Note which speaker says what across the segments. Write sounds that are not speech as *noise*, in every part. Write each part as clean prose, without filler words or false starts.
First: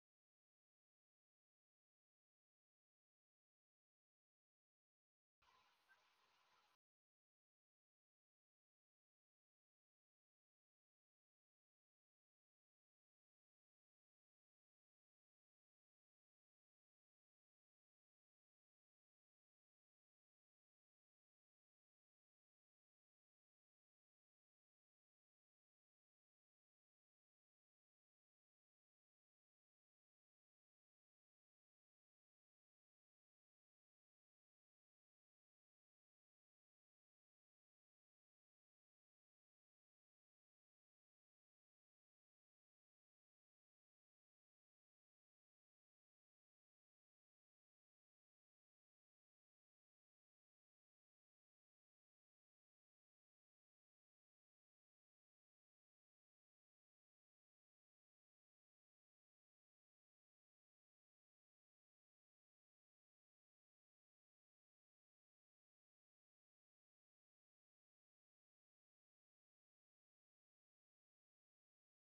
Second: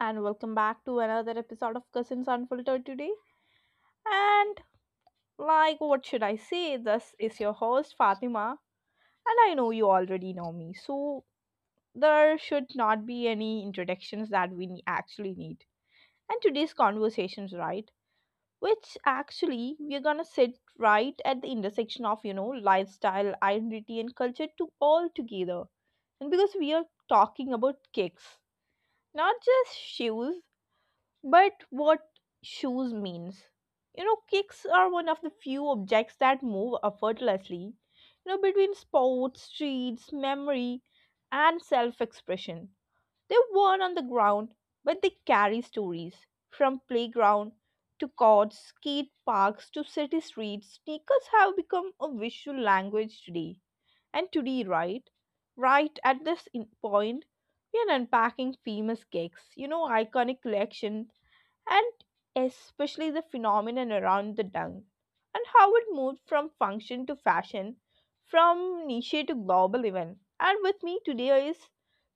Speaker 1: and welcome back to another episode of Cousins Unfiltered today. And, like, what should I say? This is your host, Fatima, and I know you already know me, so there should not be any introductions that we actually need. And today's conversations, right? Which actually we're gonna sit right at the intersection of, you know, lifestyle, identity, and culture to all together. And because we are talking about kicks, not just shoes. But what shoes means? You know, kicks are one of the few objects that move effortlessly, you know, between sports, streets, memory, and self expression. They're worn on the ground, but they carry stories from playground to courts, skate parks to city streets. Sneakers have become a visual language today. And today, right? Right at this point, we are unpacking famous kicks, you know, iconic collection and especially the phenomenon around the dung and how it moved from function to fashion, from niche to global event. And with me today is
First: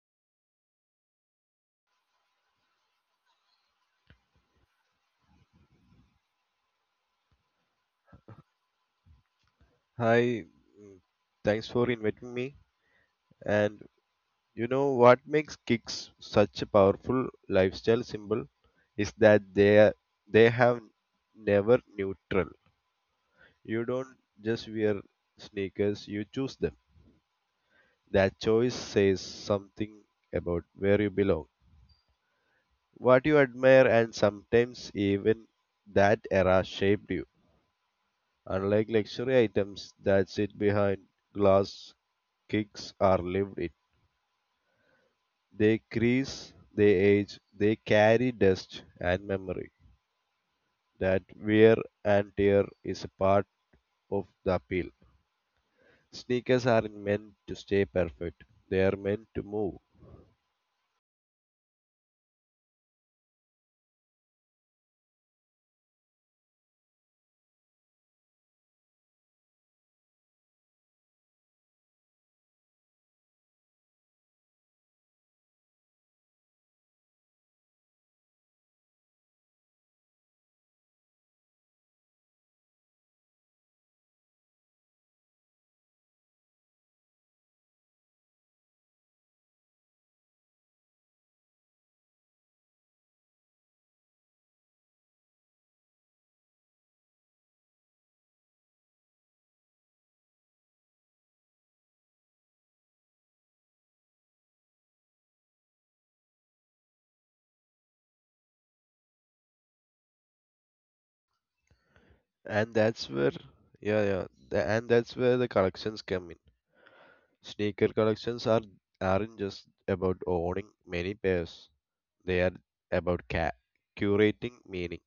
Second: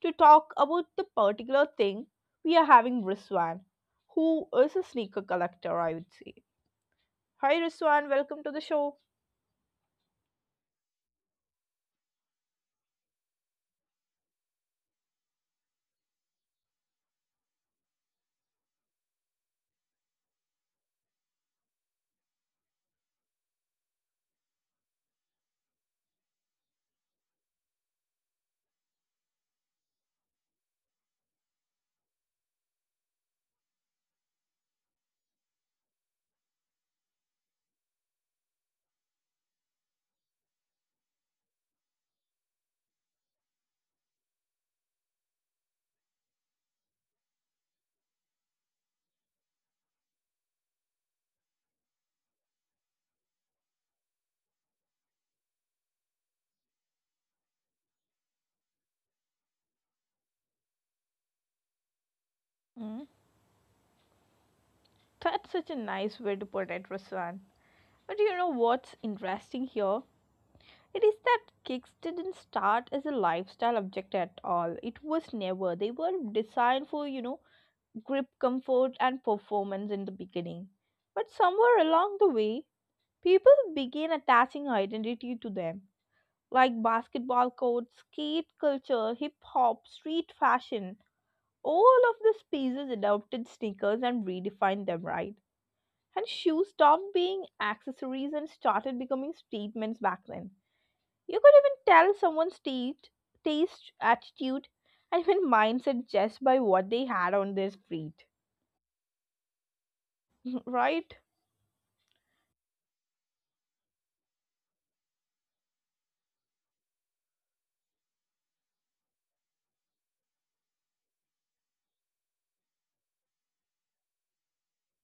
Speaker 1: to talk about the particular thing we are having Riswan, who is a sneaker collector, I would say. Hi Riswan, welcome to the show.
Speaker 2: Hi, mm, thanks for inviting me. And you know what makes kicks such a powerful lifestyle symbol is that they have never neutral. You don't just wear sneakers, you choose them. That choice says something about where you belong, what you admire, and sometimes even that era shaped you. Unlike luxury items that sit behind glass, kicks are lived in. They crease, they age, they carry dust and memory. That wear and tear is a part of the appeal. Sneakers aren't meant to stay perfect. They are meant to move.
Speaker 1: Mm, that's such a nice way to put it, Riswan. But you know what's interesting here? It is that kicks didn't start as a lifestyle object at all. It was never. They were designed for, you know, grip comfort and performance in the beginning. But somewhere along the way, people began attaching identity to them, like basketball courts, skate culture, hip hop, street fashion. All of the spaces adopted sneakers and redefined them, right? And shoes stopped being accessories and started becoming statements back then. You could even tell someone's taste, attitude, *laughs* and even mindset just by what they had on their feet, *laughs* right?
Speaker 2: And that's where Yeah, yeah, and that's where the collections come in. Sneaker collections are aren't just about owning many pairs. They are about curating meaning.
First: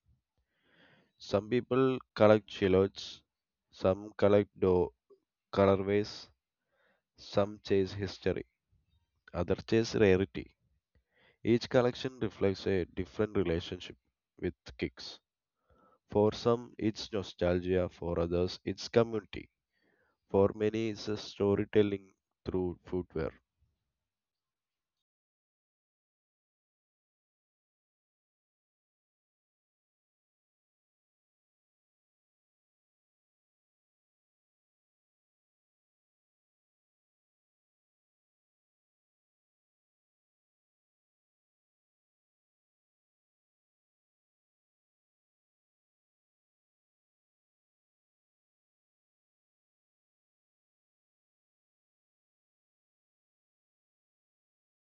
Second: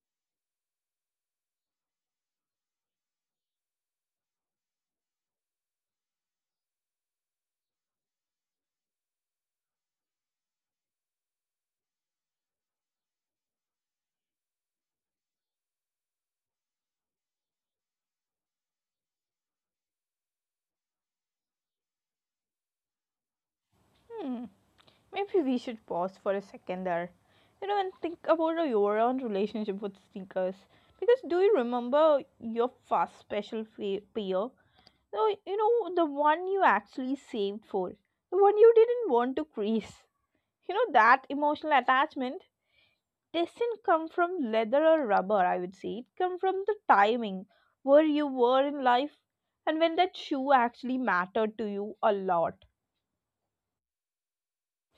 Speaker 2: Some people collect silhouettes, some collect colorways, some chase history, others chase rarity. Each collection reflects a different relationship with kicks. For some, it's nostalgia, for others, it's community. For many, it's a storytelling through footwear.
Speaker 1: Hmm. Maybe we should pause for a second there, you know, and think about your own relationship with sneakers. Because do you remember your first special pair? No, you know, the one you actually saved for, the one you didn't want to crease. You know, that emotional attachment doesn't come from leather or rubber. I would say it come from the timing where you were in life, and when that shoe actually mattered to you a lot.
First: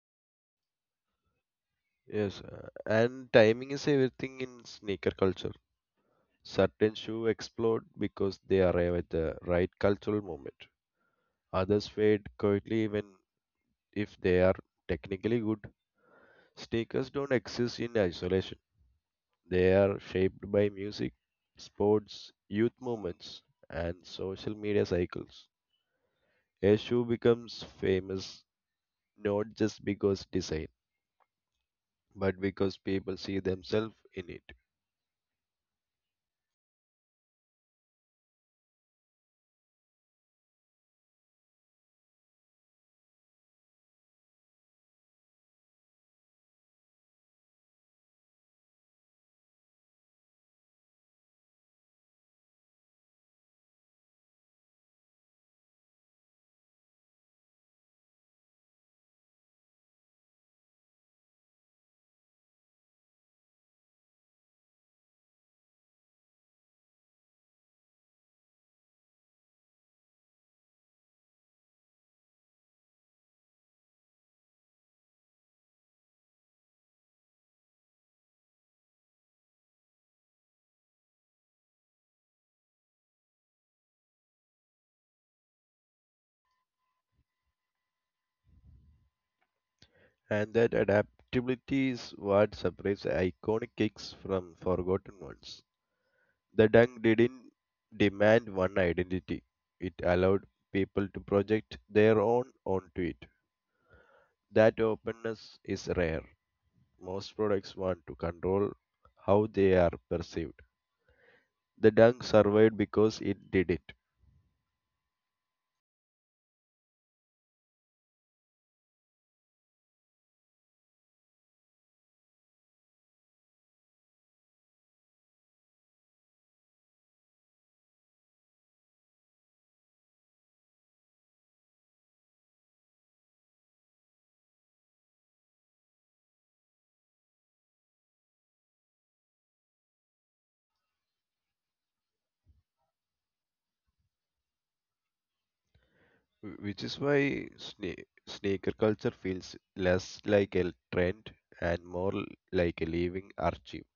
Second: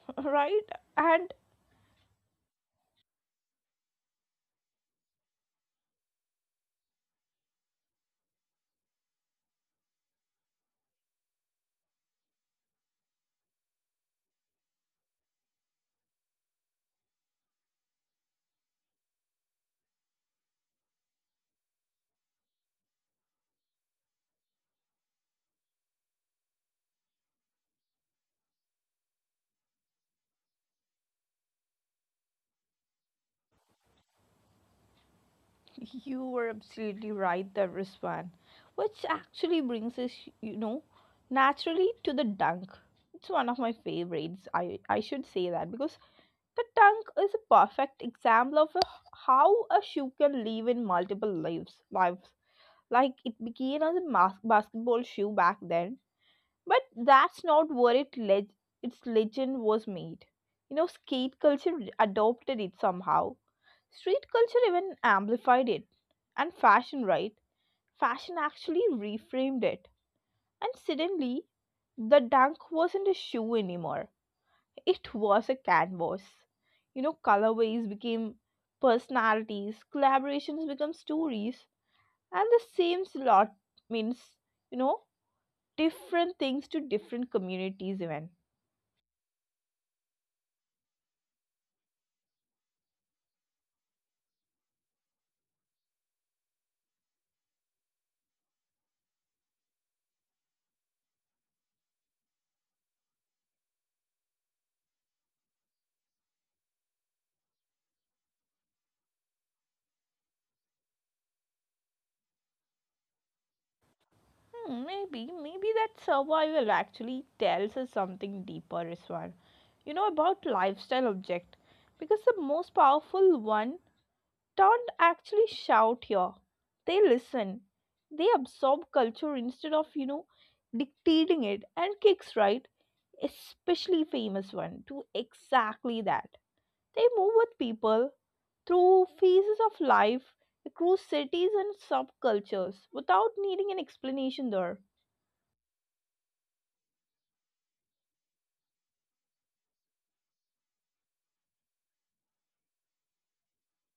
Speaker 1: *laughs* Right. And
Speaker 2: Yes, and timing is everything in sneaker culture. Certain shoes explode because they arrive at the right cultural moment. Others fade quietly even if they are technically good. Sneakers don't exist in isolation. They are shaped by music, sports, youth movements, and social media cycles. A shoe becomes famous not just because design, but because people see themselves in it.
Speaker 1: you were absolutely right there, Rizwan, which actually brings us, you know, naturally to the dunk. It's one of my favorites, I should say that, because the dunk is a perfect example of how a shoe can live in multiple lives. Like, it became as a basketball shoe back then, but that's not where its legend was made. You know, skate culture adopted it somehow. Street culture even amplified it. And fashion, right? Fashion actually reframed it. And suddenly, the dunk wasn't a shoe anymore. It was a canvas. You know, colorways became personalities, collaborations become stories, and the same slot means, you know, different things to different communities even.
Speaker 2: And that adaptability is what separates iconic kicks from forgotten ones. The dunk didn't demand one identity, it allowed people to project their own onto it. That openness is rare. Most products want to control how they are perceived. The dunk survived because it did it,
Speaker 1: Hmm, maybe that survival actually tells us something deeper as well, you know, about lifestyle object. Because the most powerful one don't actually shout here, they listen. They absorb culture instead of, you know, dictating it. And kicks, right? Especially famous one do exactly that. They move with people through phases of life, across cities and subcultures, without needing an explanation there.
Speaker 2: which is why sneaker culture feels less like a trend and more like a living archive.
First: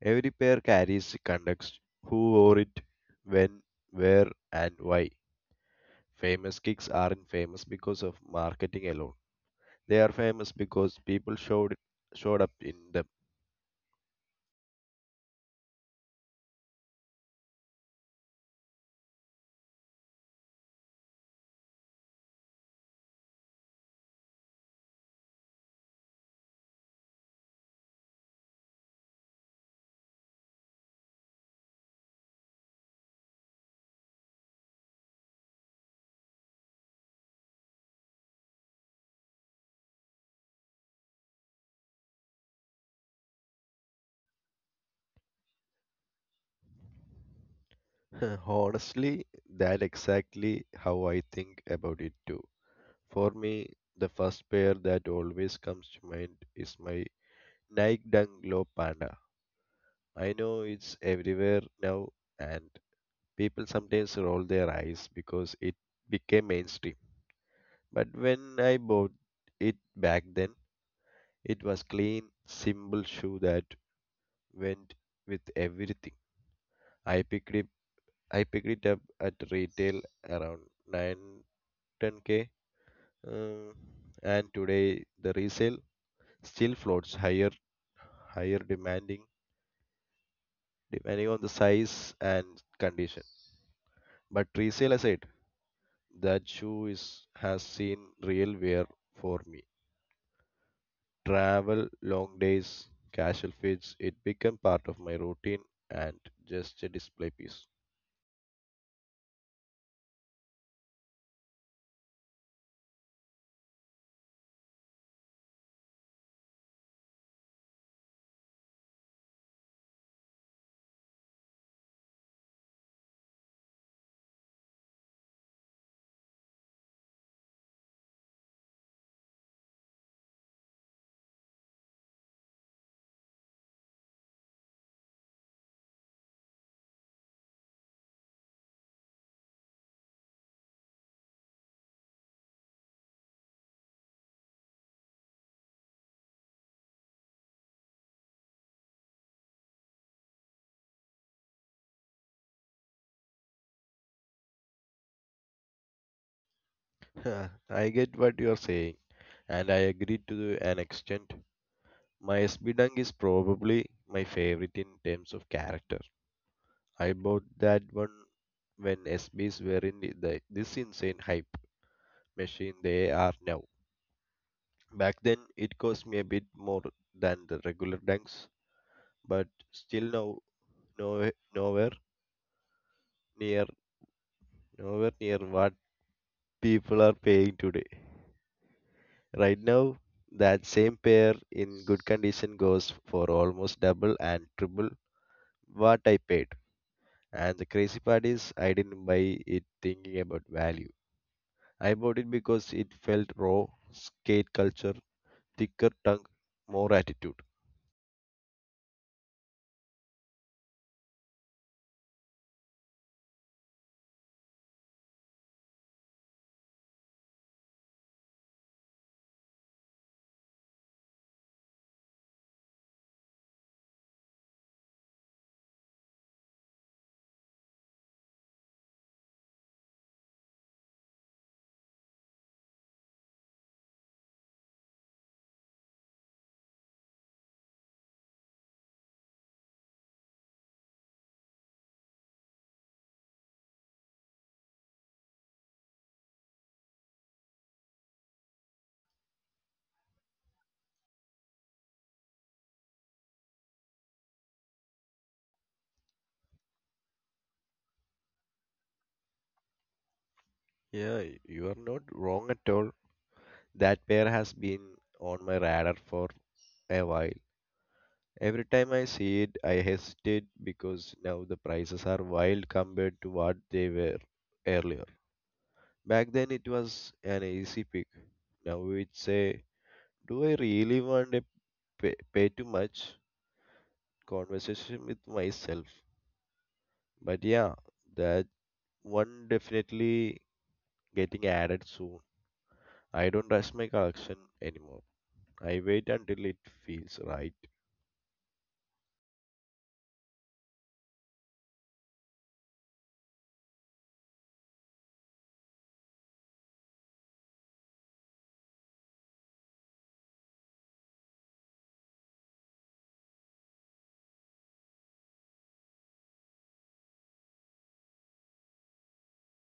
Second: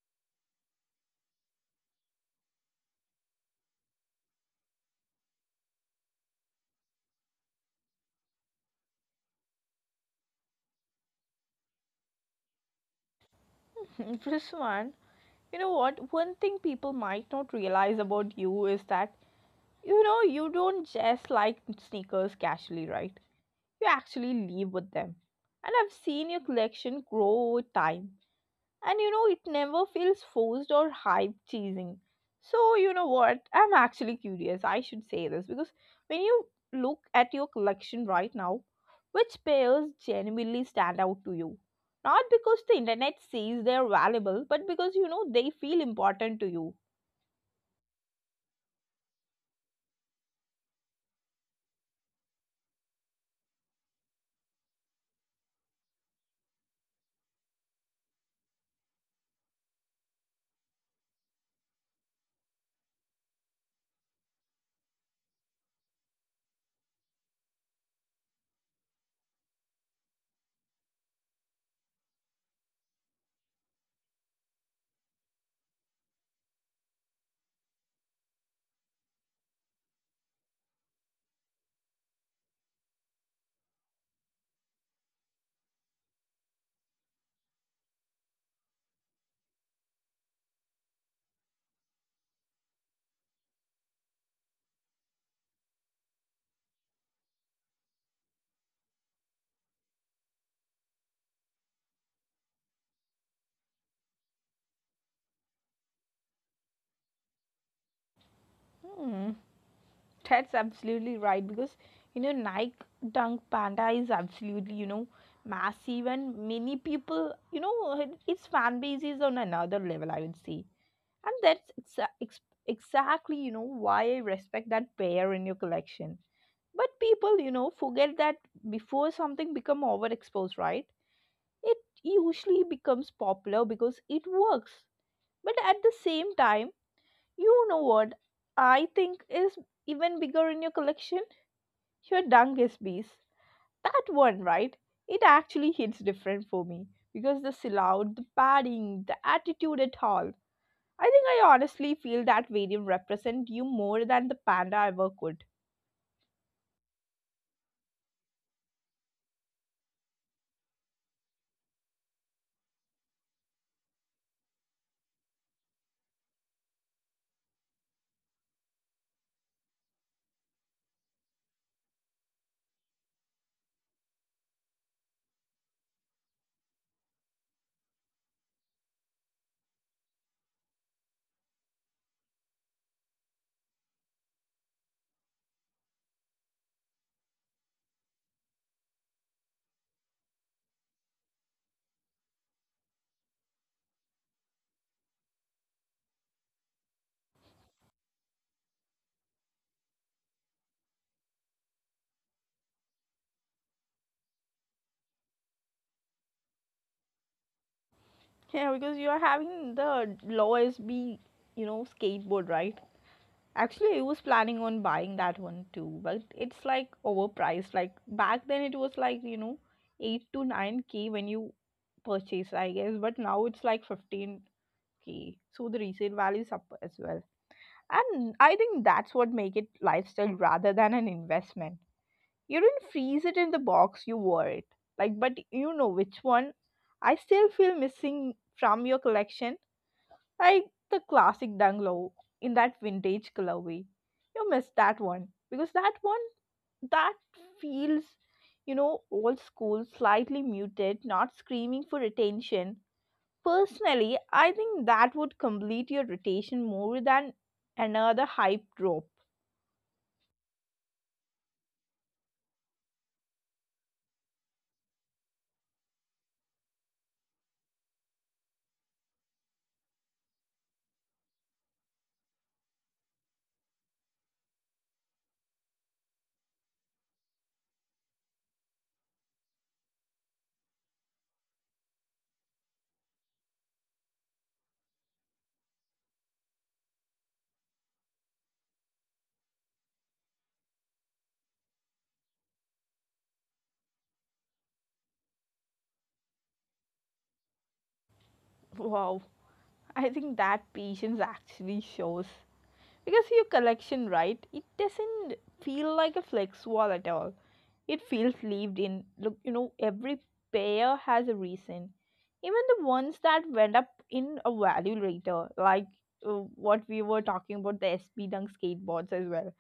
Speaker 2: Every pair carries context who wore it, when, where, and why. Famous kicks aren't famous because of marketing alone. They are famous because people showed up in them.
Speaker 1: *laughs* Prisman, you know what? One thing people might not realize about you is that, you know, you don't just like sneakers casually, right? You actually live with them. And I've seen your collection grow over time, and, you know, it never feels forced or hype cheesing. So, you know what, I'm actually curious, I should say this, because when you look at your collection right now, which pairs genuinely stand out to you? Not because the internet says they're valuable, but because, you know, they feel important to you.
Speaker 2: *laughs* Honestly, that exactly how I think about it too. For me, the first pair that always comes to mind is my Nike Dunk Low Panda. I know it's everywhere now, and people sometimes roll their eyes because it became mainstream. But when I bought it back then, it was clean, simple shoe that went with everything. I picked it, I picked it up at retail around nine ten k. Uh, and today the resale still floats higher, higher demanding, depending on the size and condition. But resale I said, that shoe is has seen real wear for me. Travel, long days, casual fits, it became part of my routine and just a display piece.
Speaker 1: Hmm, that's absolutely right, because, you know, Nike Dunk Panda is absolutely, you know, massive, and many people, you know, its fan base is on another level, I would say. And that's exactly, you know, why I respect that pair in your collection. But people, you know, forget that before something become overexposed, right, it usually becomes popular because it works. But at the same time, you know what I think is even bigger in your collection? Your dungus bees, that one, right? It actually hits different for me, because the silhouette, the padding, the attitude at all. I think I honestly feel that varium represent you more than the panda ever could.
Speaker 2: *laughs* Huh, I get what you are saying, and I agree to an extent. My SB Dunk is probably my favorite in terms of character. I bought that one when SBs were in this insane hype machine they are now. Back then, it cost me a bit more than the regular dunks, but still no, no, nowhere near, nowhere near what people are paying today. Right now, that same pair in good condition goes for almost double and triple what I paid. And the crazy part is, I didn't buy it thinking about value. I bought it because it felt raw, skate culture, thicker tongue, more attitude.
Speaker 1: Yeah, because you are having the low SB, you know, skateboard, right? Actually, I was planning on buying that one too, but it's like overpriced. Like back then, it was like, you know, 8 to 9K when you purchase, I guess. But now it's like 15K k, so the resale value is up as well. And I think that's what make it lifestyle rather than an investment. You didn't freeze it in the box, you wore it. Like, but you know which one I still feel missing from your collection? Like the classic Dunglow in that vintage colorway. You miss that one. Because that one, that feels, you know, old school, slightly muted, not screaming for attention. Personally, I think that would complete your rotation more than another hype drop.
Speaker 2: Yeah, you are not wrong at all. That pair has been on my radar for a while. Every time I see it, I hesitate because now the prices are wild compared to what they were earlier. Back then it was an easy pick. Now it's a do I really want to pay too much conversation with myself? But yeah, the one definitely getting added soon. I don't rush my collection anymore. I wait until it feels right.
Speaker 1: Wow, I think that patience actually shows. Because your collection, right, it doesn't feel like a flex wall at all. It feels lived in. Look, you know, every pair has a reason. Even the ones that went up in a value later, like, what we were talking about the SB Dunk skateboards as well.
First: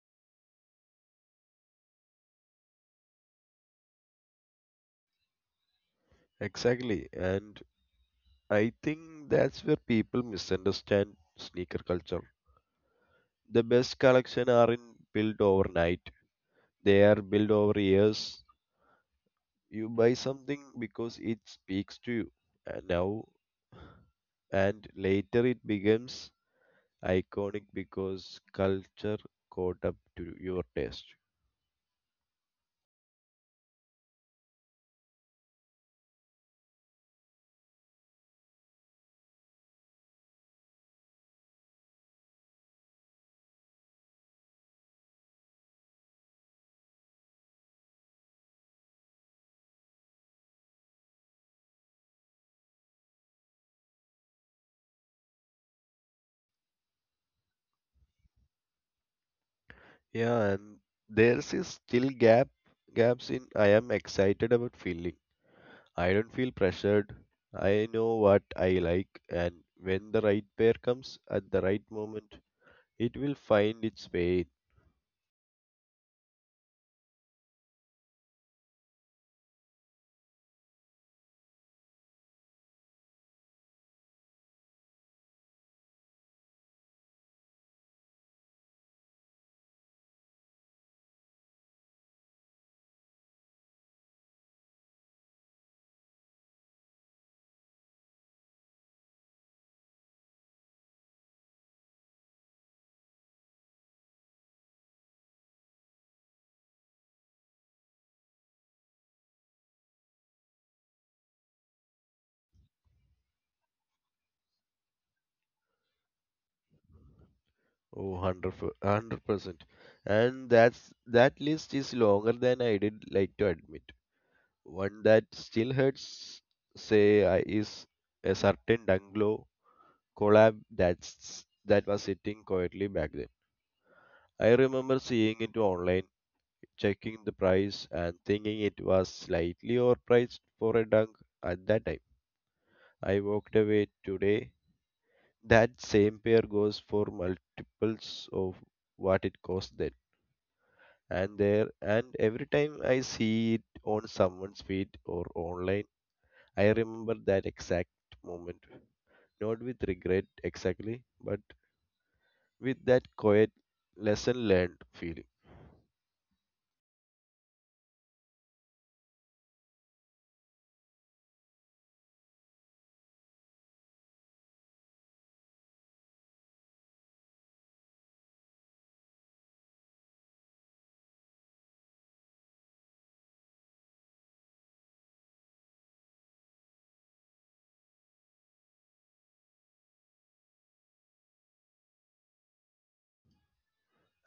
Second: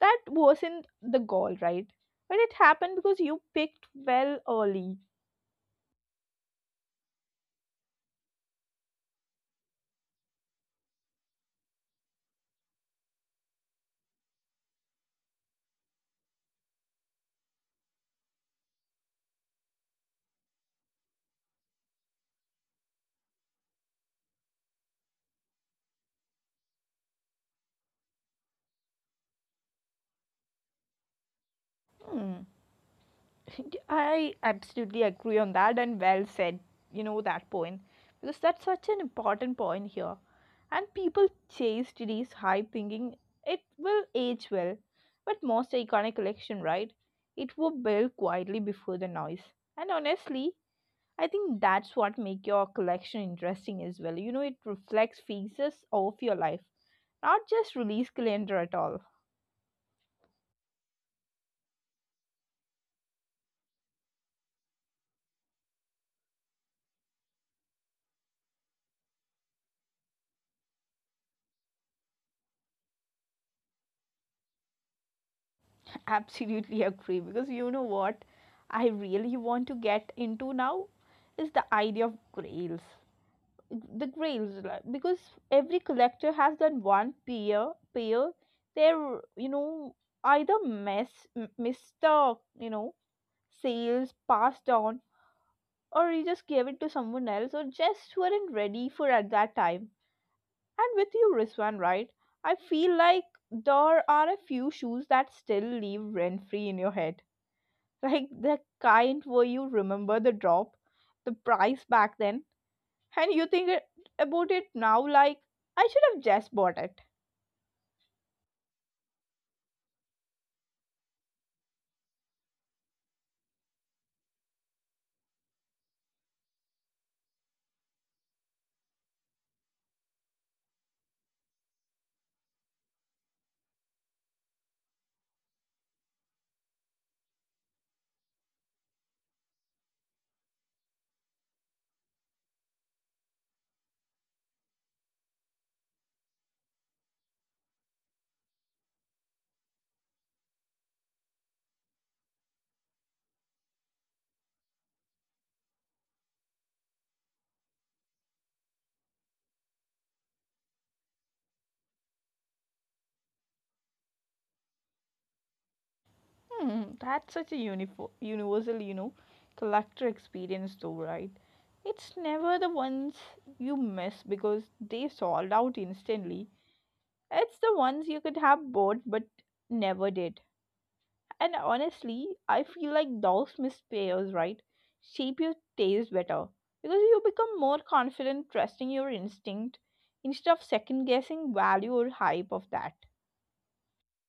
Speaker 1: That wasn't the goal, right? But it happened because you picked well early.
Speaker 2: Exactly. And I think that's where people misunderstand sneaker culture. The best collection aren't built overnight. They are built over years. You buy something because it speaks to you. And now and later it becomes iconic because culture caught up to your taste.
Speaker 1: I absolutely agree on that, and well said, you know, that point. Because that's such an important point here. And people chase today's hype thinking it will age well. But most iconic collection, right? It will build quietly before the noise. And honestly, I think that's what make your collection interesting as well. You know, it reflects phases of your life, not just release calendar at all.
Speaker 2: Yeah, and there's is still gaps in I am excited about feeling. I don't feel pressured. I know what I like, and when the right pair comes at the right moment, it will find its way.
Speaker 1: Absolutely *laughs* agree, because you know what I really want to get into now is the idea of grails. The grails, like, because every collector has done one pair they're, you know, either Mr., you know, sales passed on, or you just gave it to someone else or just weren't ready for at that time. And with you, Rizwan, right? I feel like there are a few shoes that still leave rent free in your head, like the kind where you remember the drop, the price back then, and you think it, about it now, like, I should have just bought it.
Speaker 2: Oh, 100%. And that's that list is longer than I did like to admit. One that still hurts, say, I is a certain Dunglow collab that was sitting quietly back then. I remember seeing it online, checking the price, and thinking it was slightly overpriced for a dunk at that time. I walked away today. That same pair goes for multiples of what it cost then. And every time I see it on someone's feed or online, I remember that exact moment. Not with regret exactly, but with that quiet lesson learned feeling.
Speaker 1: Hmm, that's such a universal, you know, collector experience though, right? It's never the ones you miss because they sold out instantly. It's the ones you could have bought but never did. And honestly, I feel like those missed pairs, right, shape your taste better because you become more confident trusting your instinct instead of second guessing value or hype of that.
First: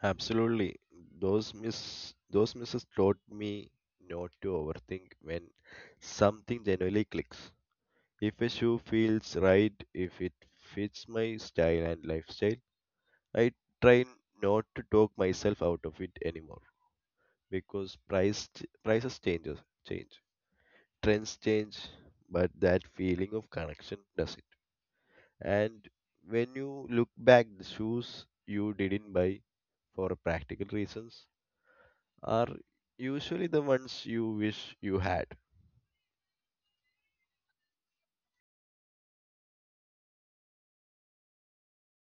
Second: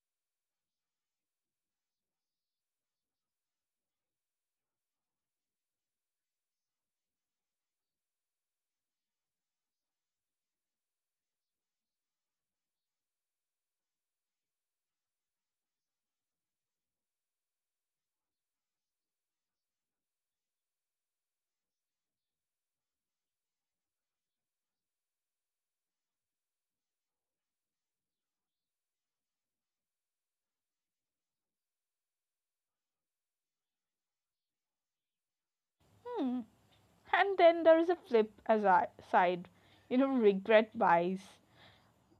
Speaker 2: Absolutely. Those misses taught me not to overthink when something genuinely clicks. If a shoe feels right, if it fits my style and lifestyle, I try not to talk myself out of it anymore because prices change. Trends change, but that feeling of connection doesn't. And when you look back the shoes you didn't buy for practical reasons are usually the ones you wish you had.
Speaker 1: Hmm. And then there is a flip as I side, you know, regret buys.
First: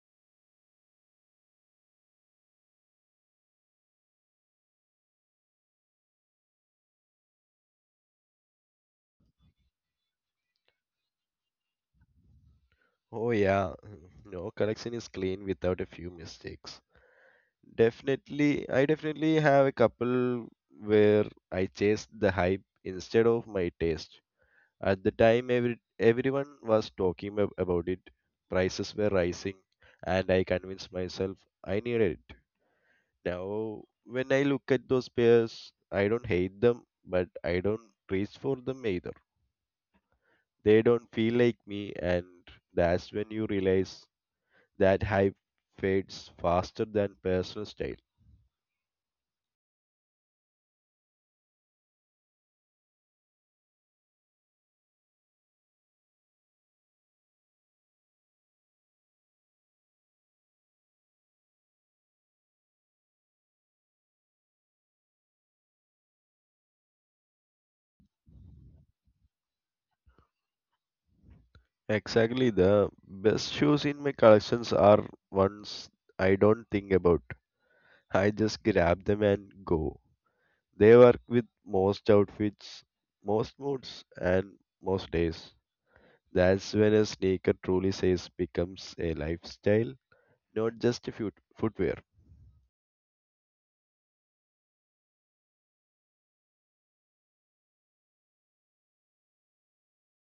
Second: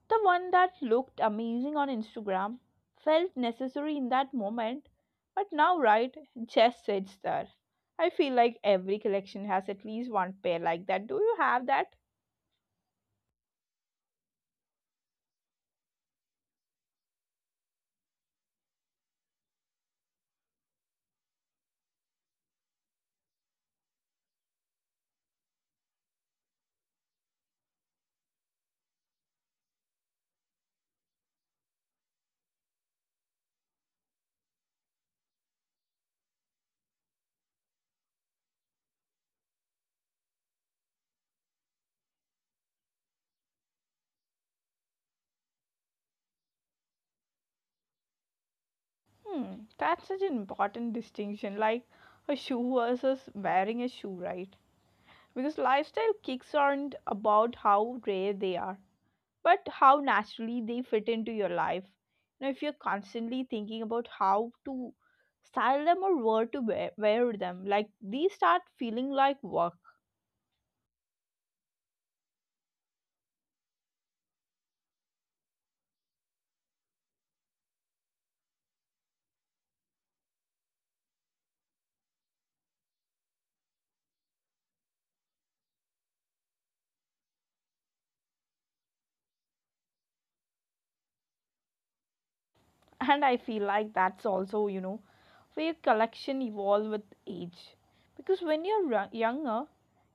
Speaker 1: The one that looked amazing on Instagram, felt necessary in that moment, but now, right, just sits there. I feel like every collection has at least one pair like that. Do you have that?
Speaker 2: Oh, yeah, *laughs* no collection is clean without a few mistakes. Definitely, I definitely have a couple where I chased the hype instead of my taste. At the time, everyone was talking about it, prices were rising, and I convinced myself I needed it. Now, when I look at those pairs, I don't hate them, but I don't reach for them either. They don't feel like me, and that's when you realize that hype fades faster than personal style.
Speaker 1: Hmm, that's such an important distinction. Like a shoe versus wearing a shoe, right? Because lifestyle kicks aren't about how rare they are, but how naturally they fit into your life. Now, if you're constantly thinking about how to style them or where to wear them, like these start feeling like work.
Speaker 2: Exactly, the best shoes in my collections are ones I don't think about. I just grab them and go. They work with most outfits, most moods, and most days. That's when a sneaker truly says becomes a lifestyle, not just a footwear.
Speaker 1: *laughs* And I feel like that's also, you know, where your collection evolve with age. Because when you're younger,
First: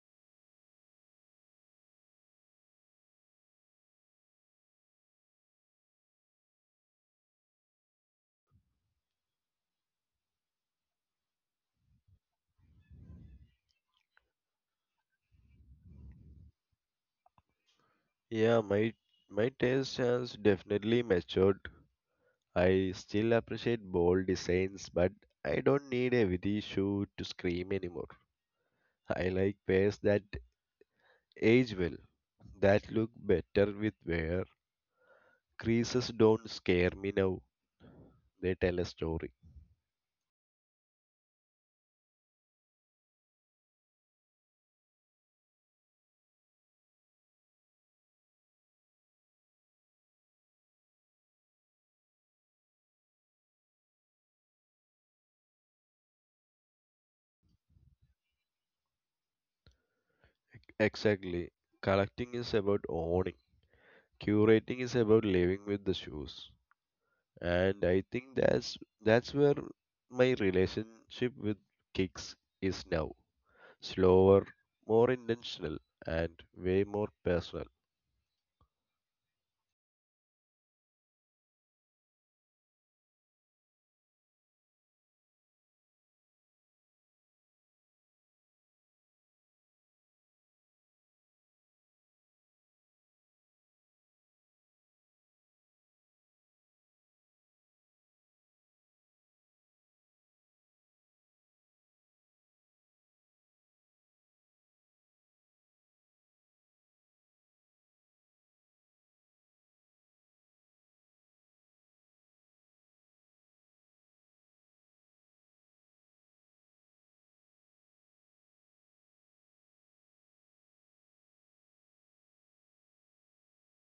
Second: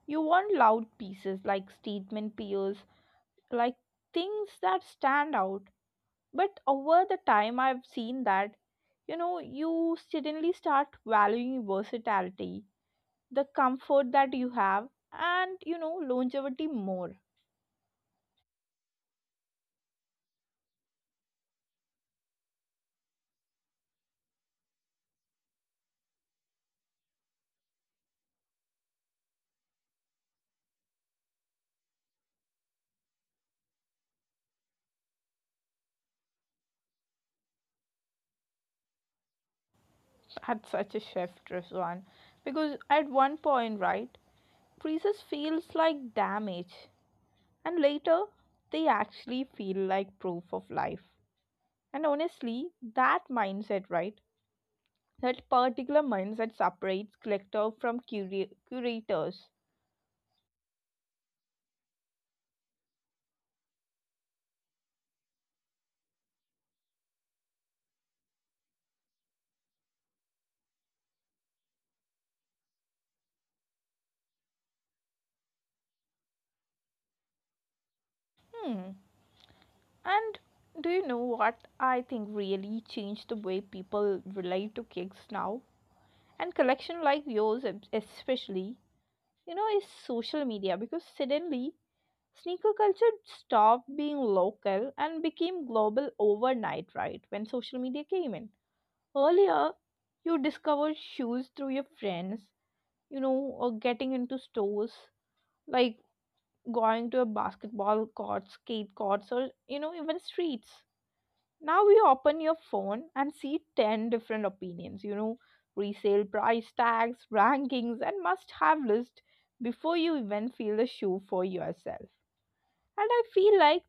Speaker 1: you want loud pieces like statement pieces like things that stand out. But over the time, I've seen that, you know, you suddenly start valuing versatility, the comfort that you have, and, you know, longevity more.
Speaker 2: Yeah, my taste has definitely matured. I still appreciate bold designs, but I don't need a witty shoe to scream anymore. I like pairs that age well, that look better with wear. Creases don't scare me now, they tell a story.
Speaker 1: Had such a shift, Rizwan. Because at one point, right, freezes feels like damage, and later they actually feel like proof of life. And honestly, that mindset, right? That particular mindset separates collector from curators.
Speaker 2: Exactly. Collecting is about owning. Curating is about living with the shoes. And I think that's where my relationship with kicks is now. Slower, more intentional, and way more personal.
Speaker 1: Hmm. And do you know what I think really changed the way people relate to gigs now? And collection like yours, especially, you know, is social media, because suddenly sneaker culture stopped being local and became global overnight, right? When social media came in. Earlier, you discovered shoes through your friends, you know, or getting into stores, like going to a basketball court, skate courts, or, you know, even streets. Now we open your phone and see 10 different opinions, you know, resale price tags, rankings, and must have list before you even feel the shoe for yourself. And I feel like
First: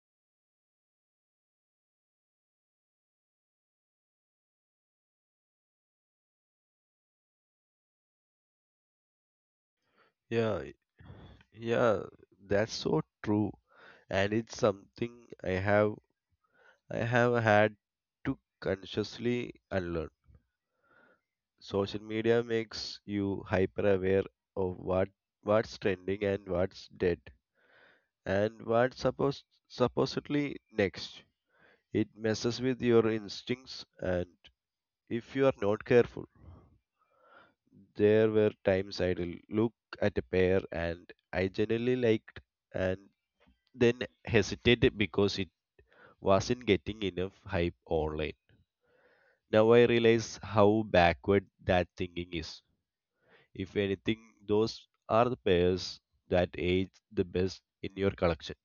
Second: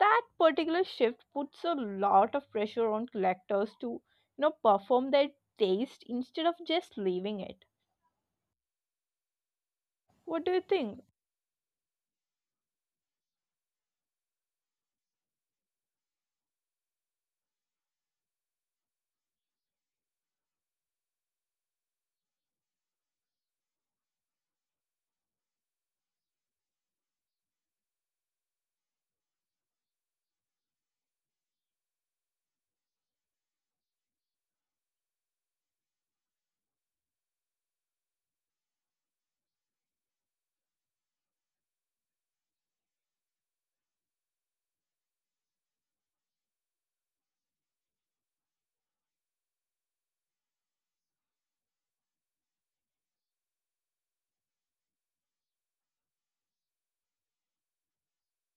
Speaker 1: that particular shift puts a lot of pressure on collectors to, perform their taste instead of just leaving it. What do you
Speaker 2: Yeah,
Speaker 1: think?
Speaker 2: yeah, that's so true. And it's something I have I have had to consciously unlearn. Social media makes you hyper aware of what's trending and what's dead and what's supposedly next. It messes with your instincts and if you are not careful, there were times I'd look at a pair and I generally liked and then hesitated because it wasn't getting enough hype online. Now I realize how backward that thinking is. If anything, those are the pairs that age the best in your collection.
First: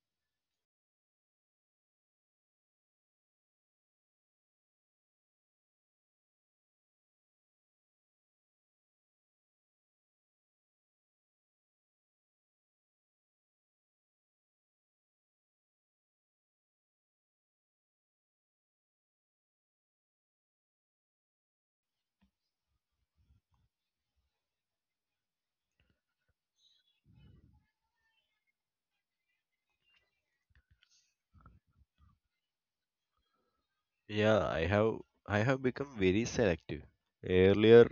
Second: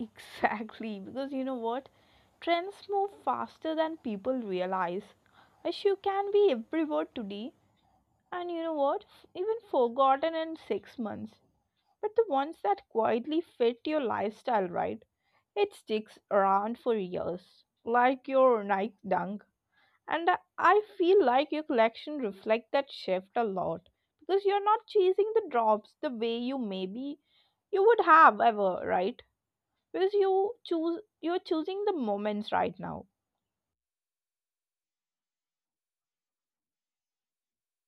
Speaker 1: Exactly, because you know what? Trends move faster than people realize. A shoe can be everywhere today, and you know what? Even forgotten in 6 months. But the ones that quietly fit your lifestyle, right? It sticks around for years, like your Nike Dunk. And I feel like your collection reflects that shift a lot because you're not chasing the drops the way you maybe you would have ever, right? Because you're choosing the moments right now.
Speaker 2: Yeah, I have become very selective. Earlier,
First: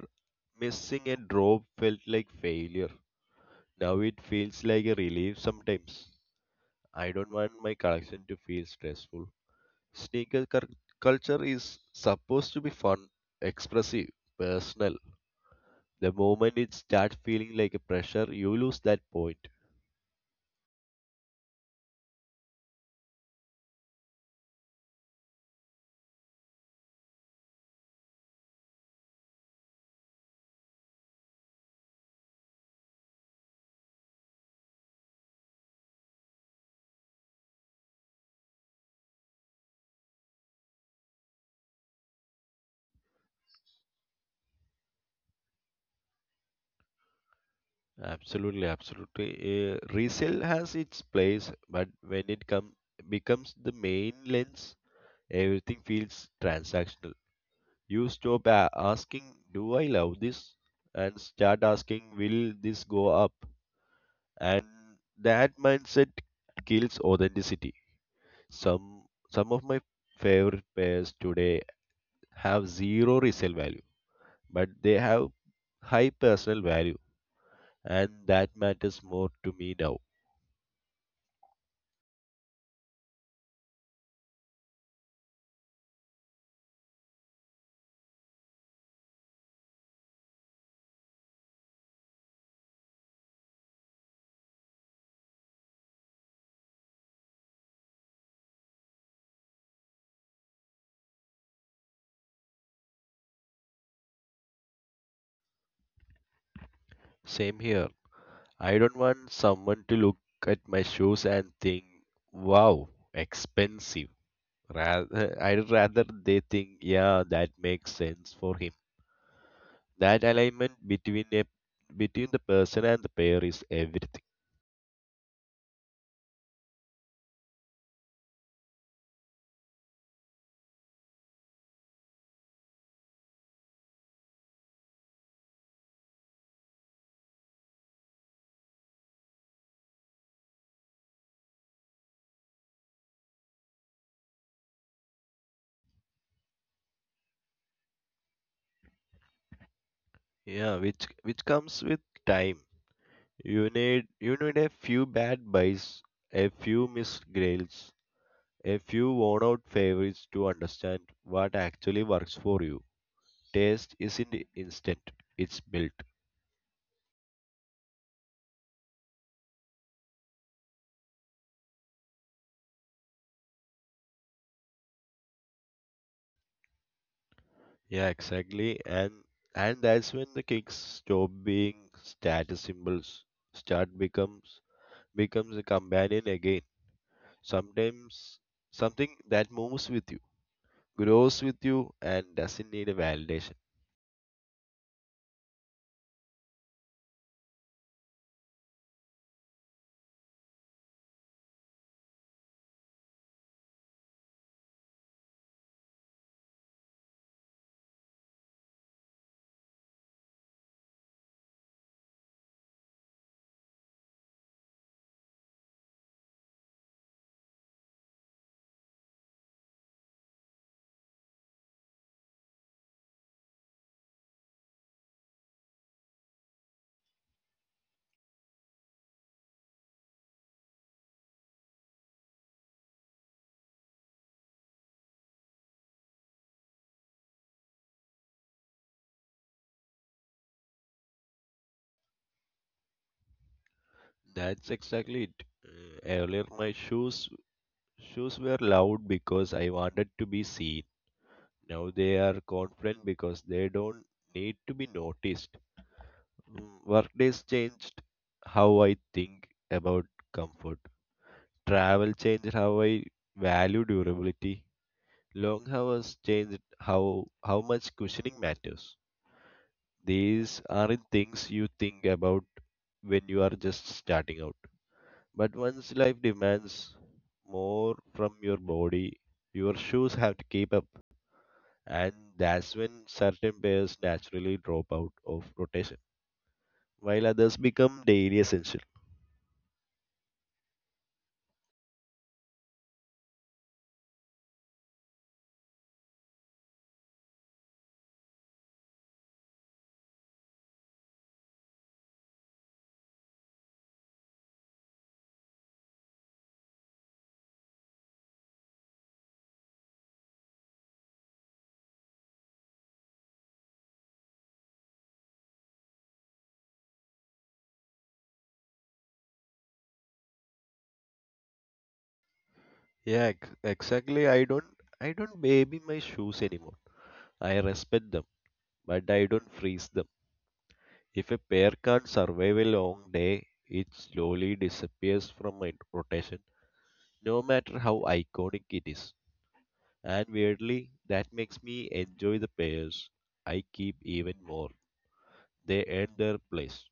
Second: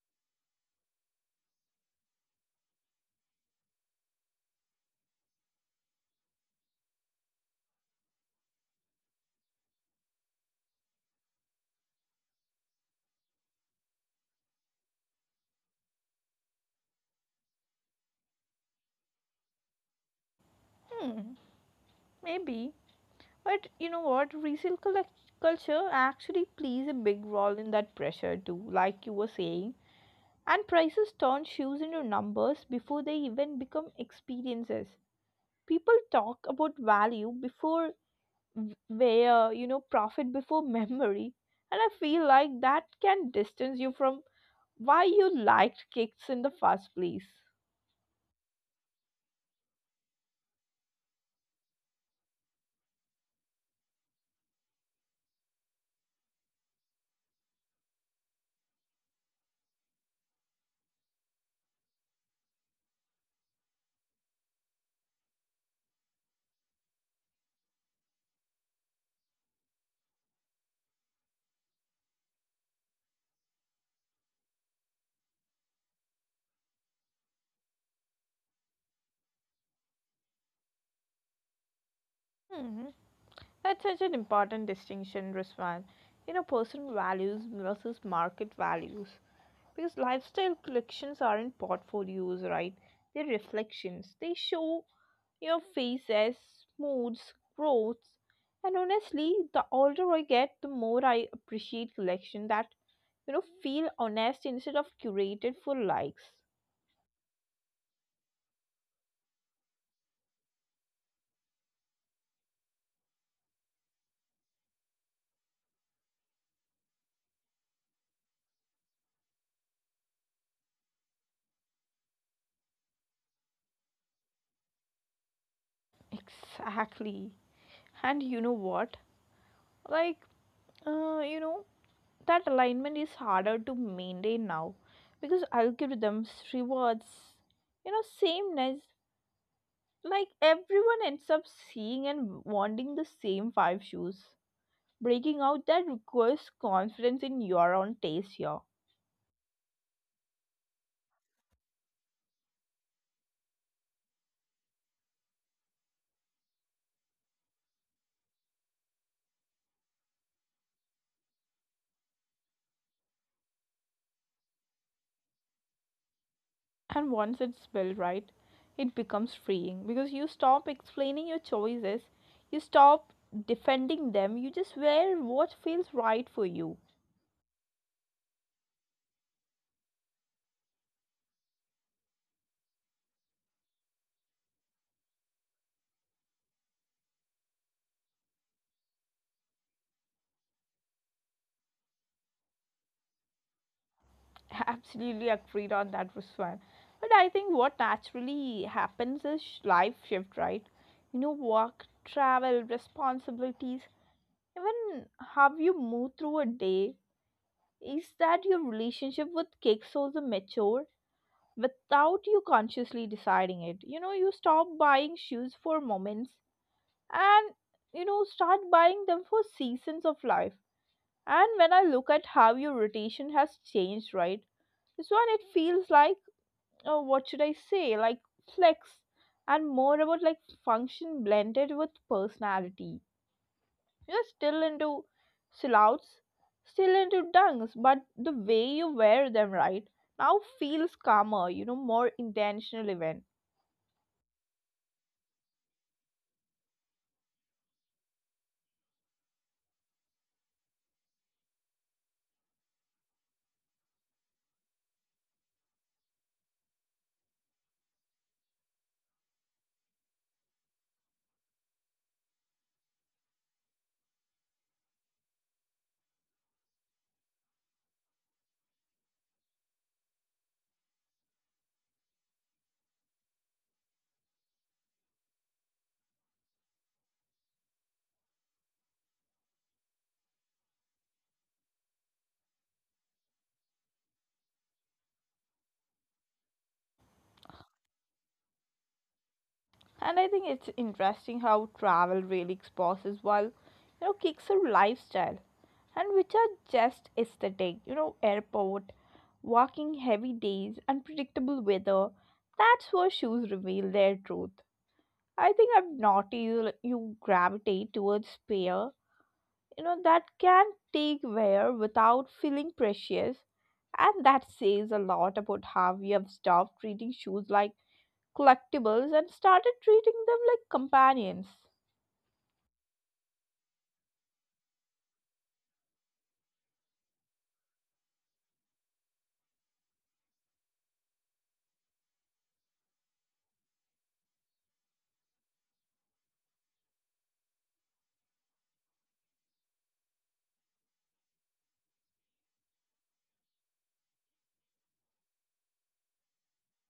Speaker 2: missing a drop felt like failure. Now it feels like a relief sometimes. I don't want my collection to feel stressful. Sneaker cur- culture is supposed to be fun, expressive, personal. The moment it starts feeling like a pressure, you lose that point.
Speaker 1: Hmm, maybe. But you know what? Resale culture actually plays a big role in that pressure too, like you were saying. And prices turn shoes into numbers before they even become experiences. People talk about value before v- wear, you know, profit before *laughs* memory. And I feel like that can distance you from why you liked kicks in the first place.
Speaker 2: Absolutely, absolutely. Resale has its place, but when it come becomes the main lens, everything feels transactional. You stop asking, "Do I love this?" and start asking, "Will this go up?" And that mindset kills authenticity. Some some of my favorite pairs today have zero resale value, but they have high personal value and that matters more to me now.
Speaker 1: Hmm, that's such an important distinction, Ruswan. You know, personal values versus market values. Because lifestyle collections aren't portfolios, right? They're reflections. They show your faces, moods, growths. And honestly, the older I get, the more I appreciate collection that, feel honest instead of curated for likes.
Speaker 2: Same here. I don't want someone to look at my shoes and think, wow, expensive. Rather, I'd rather they think, yeah, that makes sense for him. That alignment between a between the person and the pair is everything.
Speaker 1: Exactly. And you know what? Like, uh, you know, that alignment is harder to maintain now because algorithms rewards, sameness, like everyone ends up seeing and wanting the same five shoes. Breaking out that requires confidence in your own taste here,
Speaker 2: Yeah, which comes with time. You need a few bad buys, a few missed grails, a few worn out favorites to understand what actually works for you. Taste isn't instant, it's built.
Speaker 1: and once it's built right, it becomes freeing because you stop explaining your choices, you stop defending them, you just wear what feels right for you.
Speaker 2: Yeah, exactly. and and that's when the cakes stop being status symbols, start becomes a companion again, sometimes, something that moves with you, grows with you, and doesn't need a validation.
Speaker 1: *laughs* Absolutely agreed on that, Ruswan. But I think what naturally happens is life shift, right? You know, work, travel, responsibilities, even how you move through a day, is that your relationship with cakes also mature without you consciously deciding it. You know, you stop buying shoes for moments and, start buying them for seasons of life. And when I look at how your rotation has changed, right? This one, it feels like, oh, what should I say, like flex, and more about like function blended with personality. You're still into silhouettes, still into dunks, but the way you wear them right now feels calmer, you know, more intentional even.
Speaker 2: That's exactly it. Earlier my shoes shoes were loud because I wanted to be seen. Now they are confident because they don't need to be noticed. Mm, workdays changed how I think about comfort. Travel changed how I value durability. Long hours changed how much cushioning matters. These aren't things you think about when you are just starting out. But once life demands more from your body, your shoes have to keep up. And that's when certain pairs naturally drop out of rotation, while others become daily essentials.
Speaker 1: And I think it's interesting how travel really exposes while, kicks are lifestyle and which are just aesthetic. You know, airport, walking heavy days, unpredictable weather, that's where shoes reveal their truth. I think I've noticed you gravitate towards pair, that can take wear without feeling precious. And that says a lot about how we have stopped treating shoes like collectibles and started treating them like companions.
Speaker 2: Yeah, exactly. I don't baby my shoes anymore. I respect them, but I don't freeze them. If a pair can't survive a long day, it slowly disappears from my rotation, no matter how iconic it is. And weirdly, that makes me enjoy the pairs I keep even more. They earn their place.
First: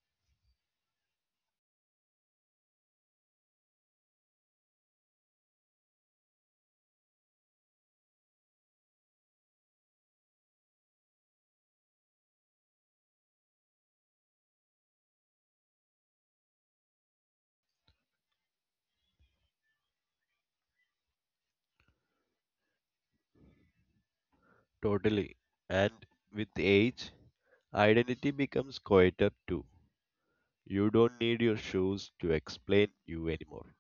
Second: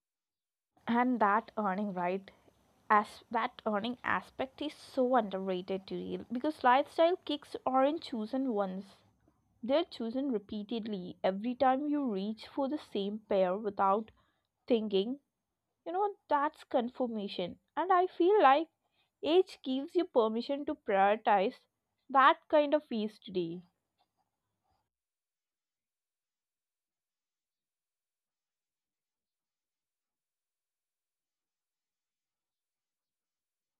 Speaker 1: And that earning right, as that earning aspect, is so underrated to real, because lifestyle kicks aren't chosen once. They're chosen repeatedly every time you reach for the same pair without thinking. You know, that's confirmation. And I feel like age gives you permission to prioritize that kind of peace today.
Speaker 2: Totally. And with age, identity becomes quieter too. You don't need your shoes to explain you anymore.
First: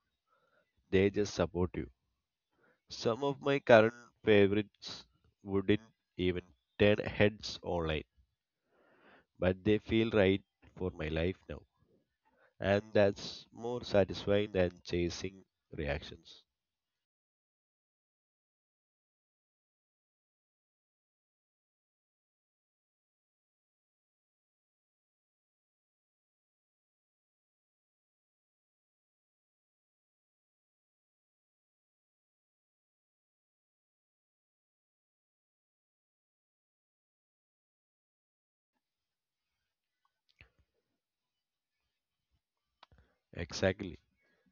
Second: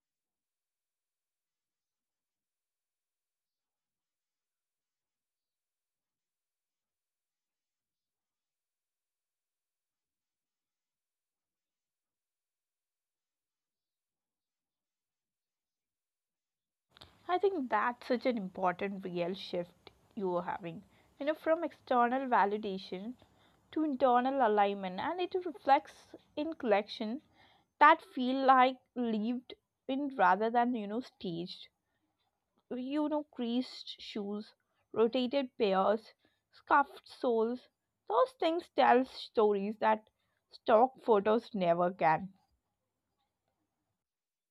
Speaker 2: They just support you. Some of my current favorites wouldn't even turn heads online, but they feel right for my life now. And that's more satisfying than chasing reactions.
Speaker 1: I think that's such an important real shift you are having. You know, from external validation to internal alignment, and it reflects in collection that feel like lived in rather than, staged. You know, creased shoes, rotated pairs, scuffed soles. Those things tell stories that stock photos never can.
Speaker 2: Exactly.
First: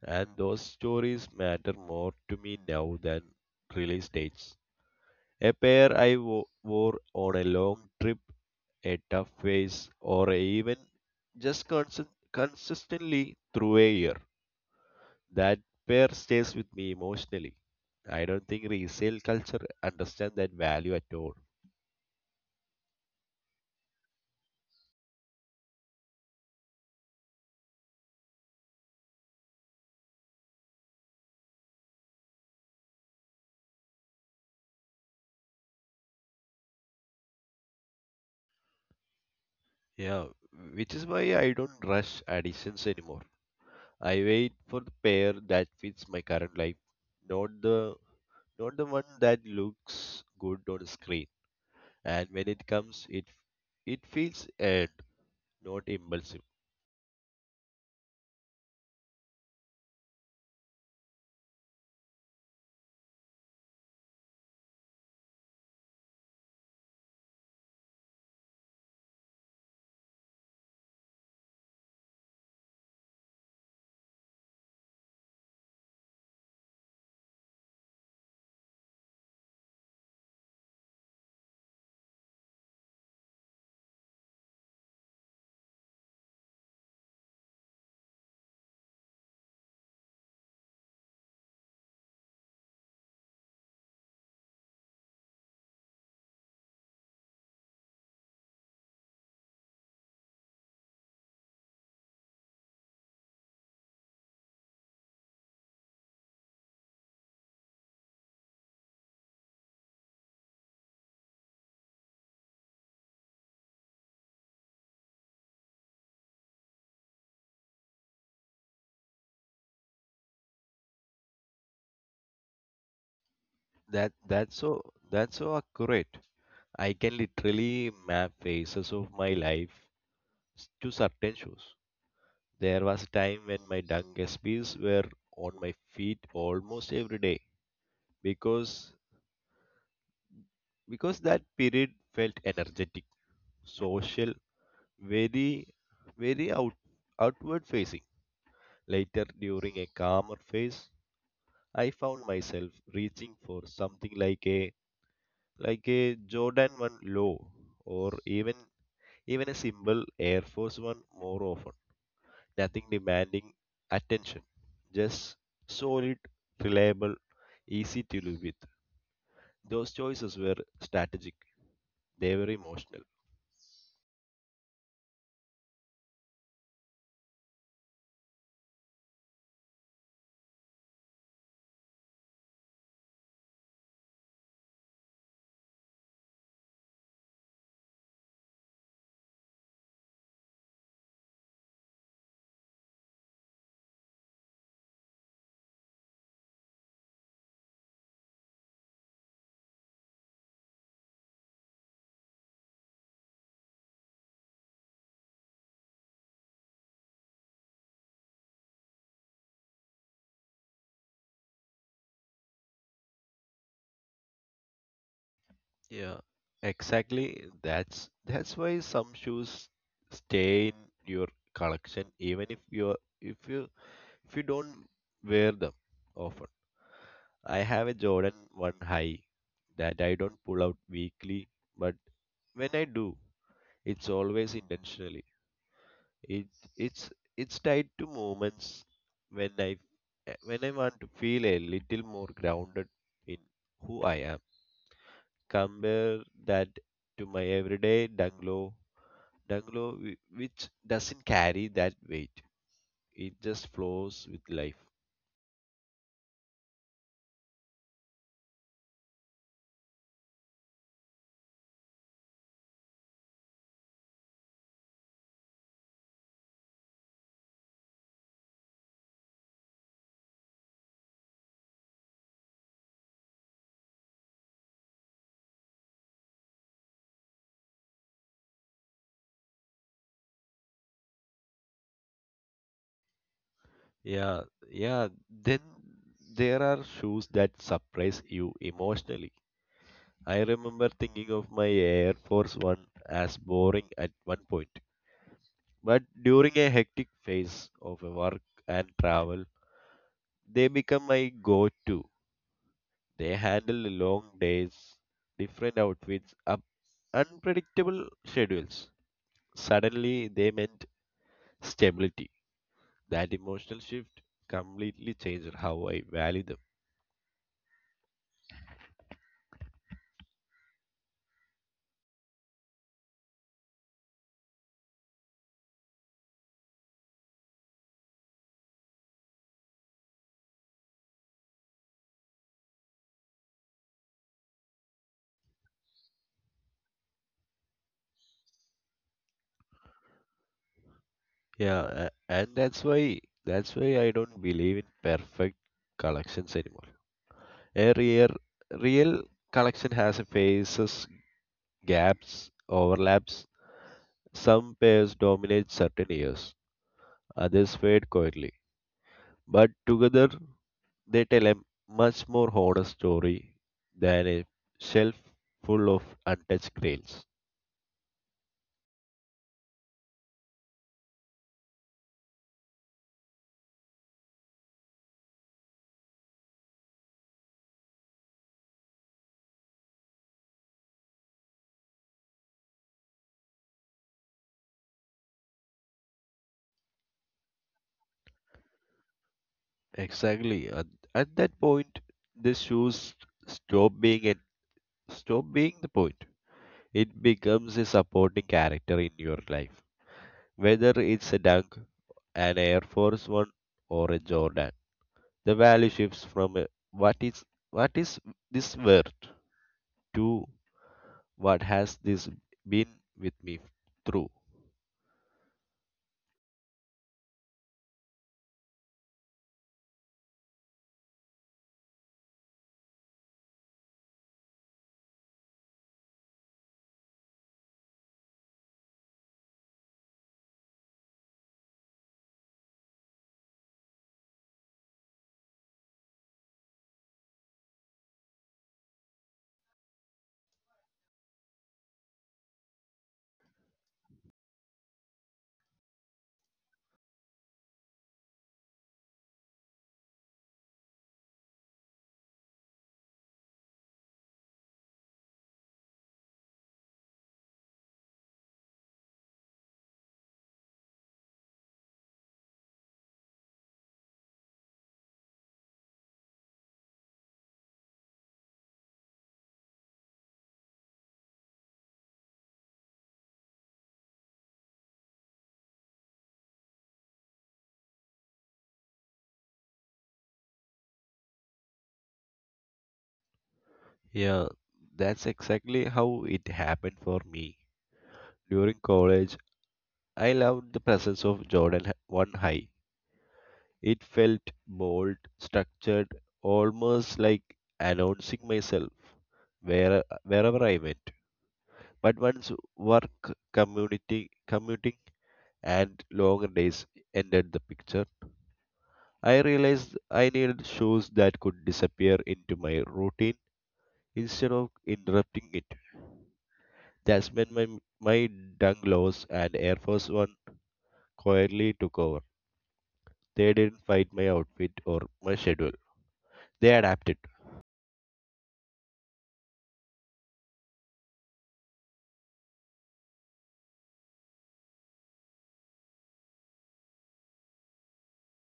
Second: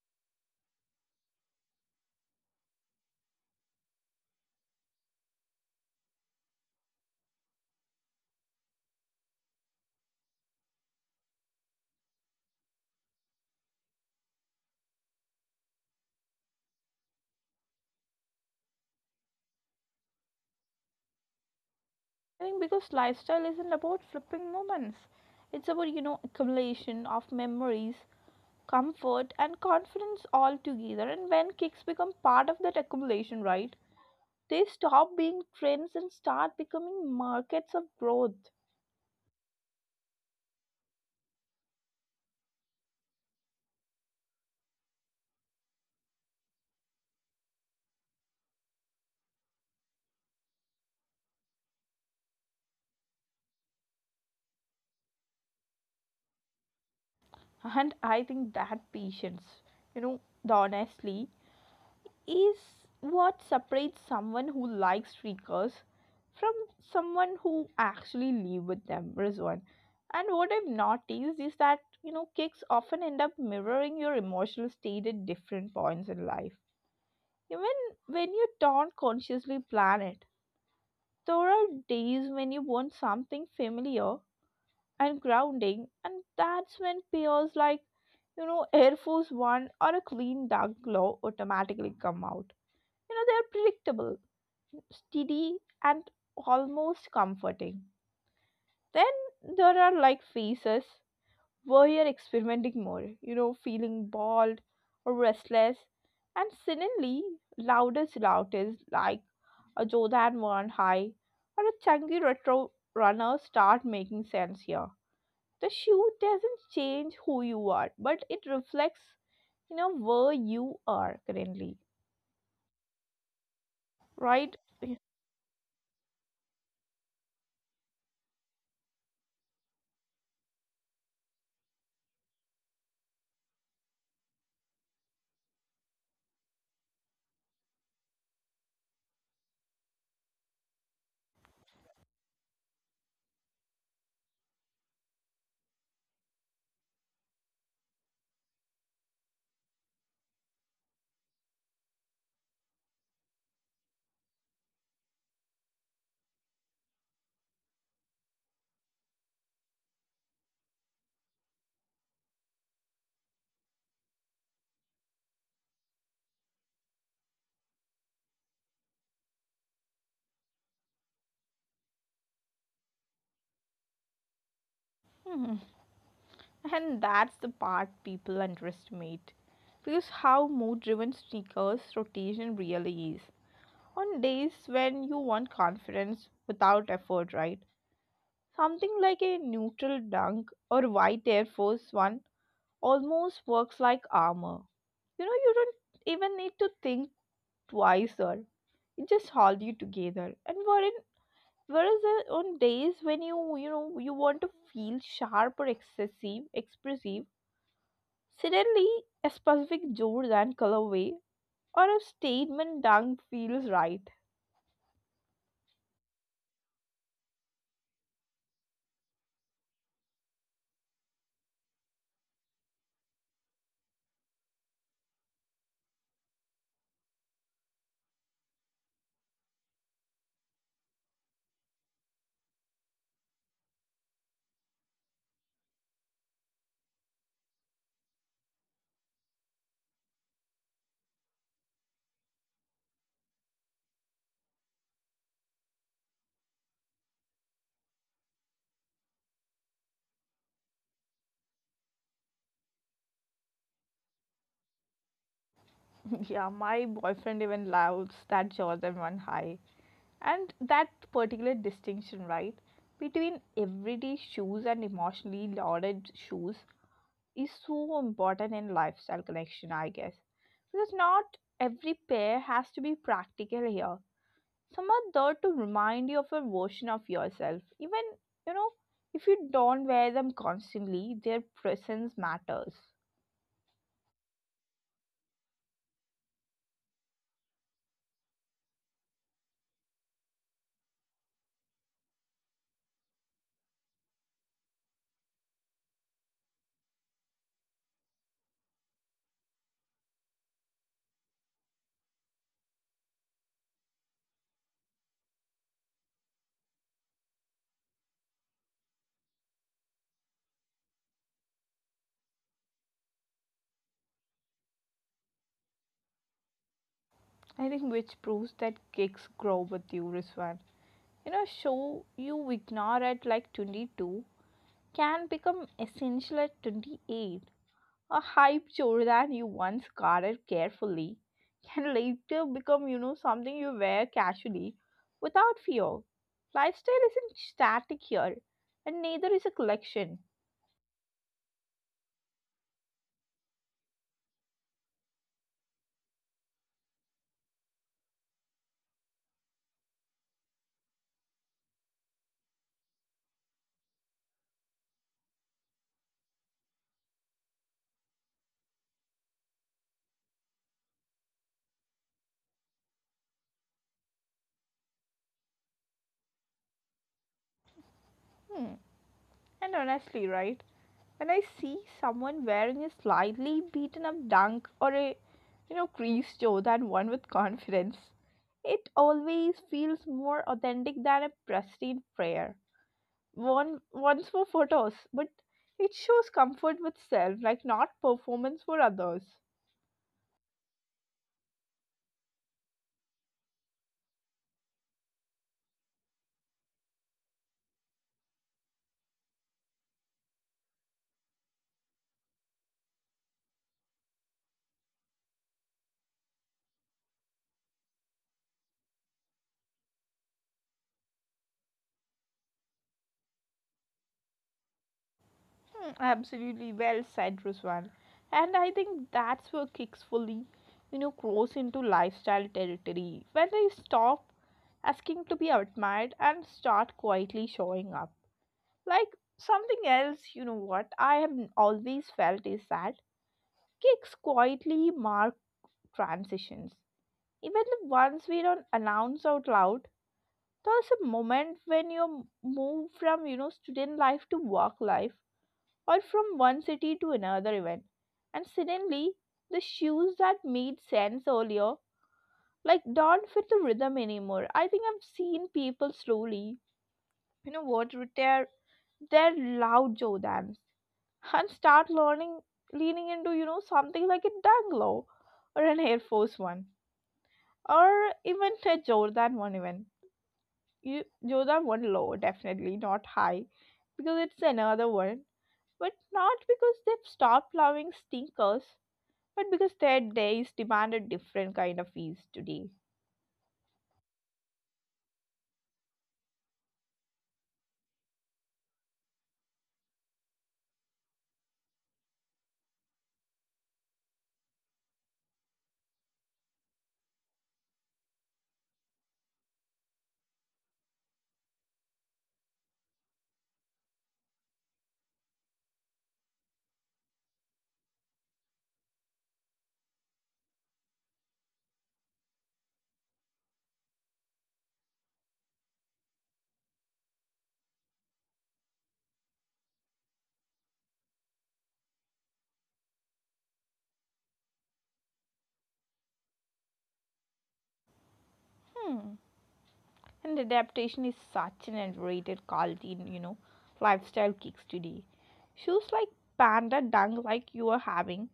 Speaker 2: And those stories matter more to me now than release dates. A pair I wore on a long trip, a tough phase, or even just consistently through a year. That pair stays with me emotionally. I don't think resale culture understand that value at all.
Speaker 1: I think because lifestyle isn't about flipping moments. It's about, accumulation of memories, comfort and confidence all together. And when kicks become part of that accumulation, right? They stop being trends and start becoming markets of growth.
Speaker 2: Yeah, which is why I don't rush additions anymore. I wait for the pair that fits my current life, not the not the one that looks good on screen. And when it comes, it feels earned, not impulsive.
Speaker 1: And I think that patience, the honestly, is what separates someone who likes streakers from someone who actually live with them, Rizwan. And what I've noticed is that, kicks often end up mirroring your emotional state at different points in life. Even when you don't consciously plan it, there are days when you want something familiar and grounding, and that's when pairs like, Air Force One or a clean dark glow automatically come out. You know, they're predictable, steady, and almost comforting. Then there are like phases where you're experimenting more, you know, feeling bored or restless, and suddenly loudest route like a Jodan one high or a chunky retro runner start making sense here. The shoe doesn't change who you are, but it reflects, where you are currently, right?
Speaker 2: That's so accurate. I can literally map phases of my life to certain shoes. There was a time when my dung SPs were on my feet almost every day because because that period felt energetic, social, very very out, outward facing. Later during a calmer phase, I found myself reaching for something like a Jordan 1 low or even a simple Air Force 1 more often, nothing demanding attention, just solid, reliable, easy to live with. Those choices were strategic, they were emotional.
Speaker 1: And that's the part people underestimate. Because how mood driven sneakers rotation really is. On days when you want confidence without effort, right? Something like a neutral dunk or white Air Force One almost works like armor. You know, you don't even need to think twice, or it just hold you together. And whereas on days when you know you want to feel sharp or excessive, expressive, suddenly a specific Jordan and colorway or a statement dunk feels right.
Speaker 2: Yeah, exactly. That's why some shoes stay in your collection even if you if you don't wear them often. I have a Jordan 1 high that I don't pull out weekly, but when I do, it's always intentional. It it's it's tied to moments when I when I want to feel a little more grounded in who I am. Compare that to my everyday dungalow which doesn't carry that weight. It just flows with life.
Speaker 1: *laughs* Yeah, my boyfriend even loves that Jordan 1 high. And that particular distinction, right, between everyday shoes and emotionally lauded shoes, is so important in lifestyle connection, I guess. Because not every pair has to be practical here. Someone there to remind you of a version of yourself. Even, you know, if you don't wear them constantly, their presence matters.
Speaker 2: Yeah, yeah. Then there are shoes that surprise you emotionally. I remember thinking of my Air Force One as boring at one point. But during a hectic phase of work and travel, they become my go to. They handle the long days, different outfits, up unpredictable schedules. Suddenly, they meant stability. That emotional shift completely changed how I value them.
Speaker 1: I think which proves that gigs grow with you, Rizwan. You know, show you ignore at like 22 can become essential at 28. A hype chore that you once guarded carefully can later become, something you wear casually without fear. Lifestyle isn't static here, and neither is a collection.
Speaker 2: Yeah, and that's why I don't believe in perfect collections anymore. A real collection has a phases, gaps, overlaps. Some pairs dominate certain years, others fade quietly, but together they tell a much more honest story than a shelf full of untouched grails.
Speaker 1: Hmm. And honestly, right? When I see someone wearing a slightly beaten up dunk or a, creased toe than one with confidence, it always feels more authentic than a pristine prayer. One once for photos, but it shows comfort with self, like not performance for others.
Speaker 2: Exactly. At that point, the shoes stop being a, stop being the point. It becomes a supporting character in your life, whether it's a dunk, an Air Force One, or a Jordan. The value shifts from a, what is what is this worth to what has this been with me through.
Speaker 1: Hmm, absolutely well said, Ruswan. And I think that's where kicks fully, grows into lifestyle territory. When they stop asking to be admired and start quietly showing up. Like something else, you know what I have always felt is that kicks quietly mark transitions. Even the ones we don't announce out loud, there was a moment when you move from, student life to work life, or from one city to another event. And suddenly the shoes that made sense earlier like don't fit the rhythm anymore. I think I've seen people slowly, you know what retire their loud Jordans *laughs* and start learning leaning into, something like a danglo or an Air Force One or even a Jordan one. Even you, those are one low, definitely not high, because it's another one. But not because they've stopped loving stinkers, but because their days demand a different kind of ease today.
Speaker 2: Yeah, that's exactly how it happened for me. During college, I loved the presence of 1 High. It felt bold, structured, almost like announcing myself wherever I went. But once work, community, commuting, and longer days entered the picture, I realized I needed shoes that could disappear into my routine instead of interrupting it. That's when my Dunglaws and Air Force One quietly took over. They didn't fight my outfit or my schedule. They adapted.
Speaker 1: Hmm. And adaptation is such an underrated quality in, lifestyle kicks today. Shoes like panda dung like you are having,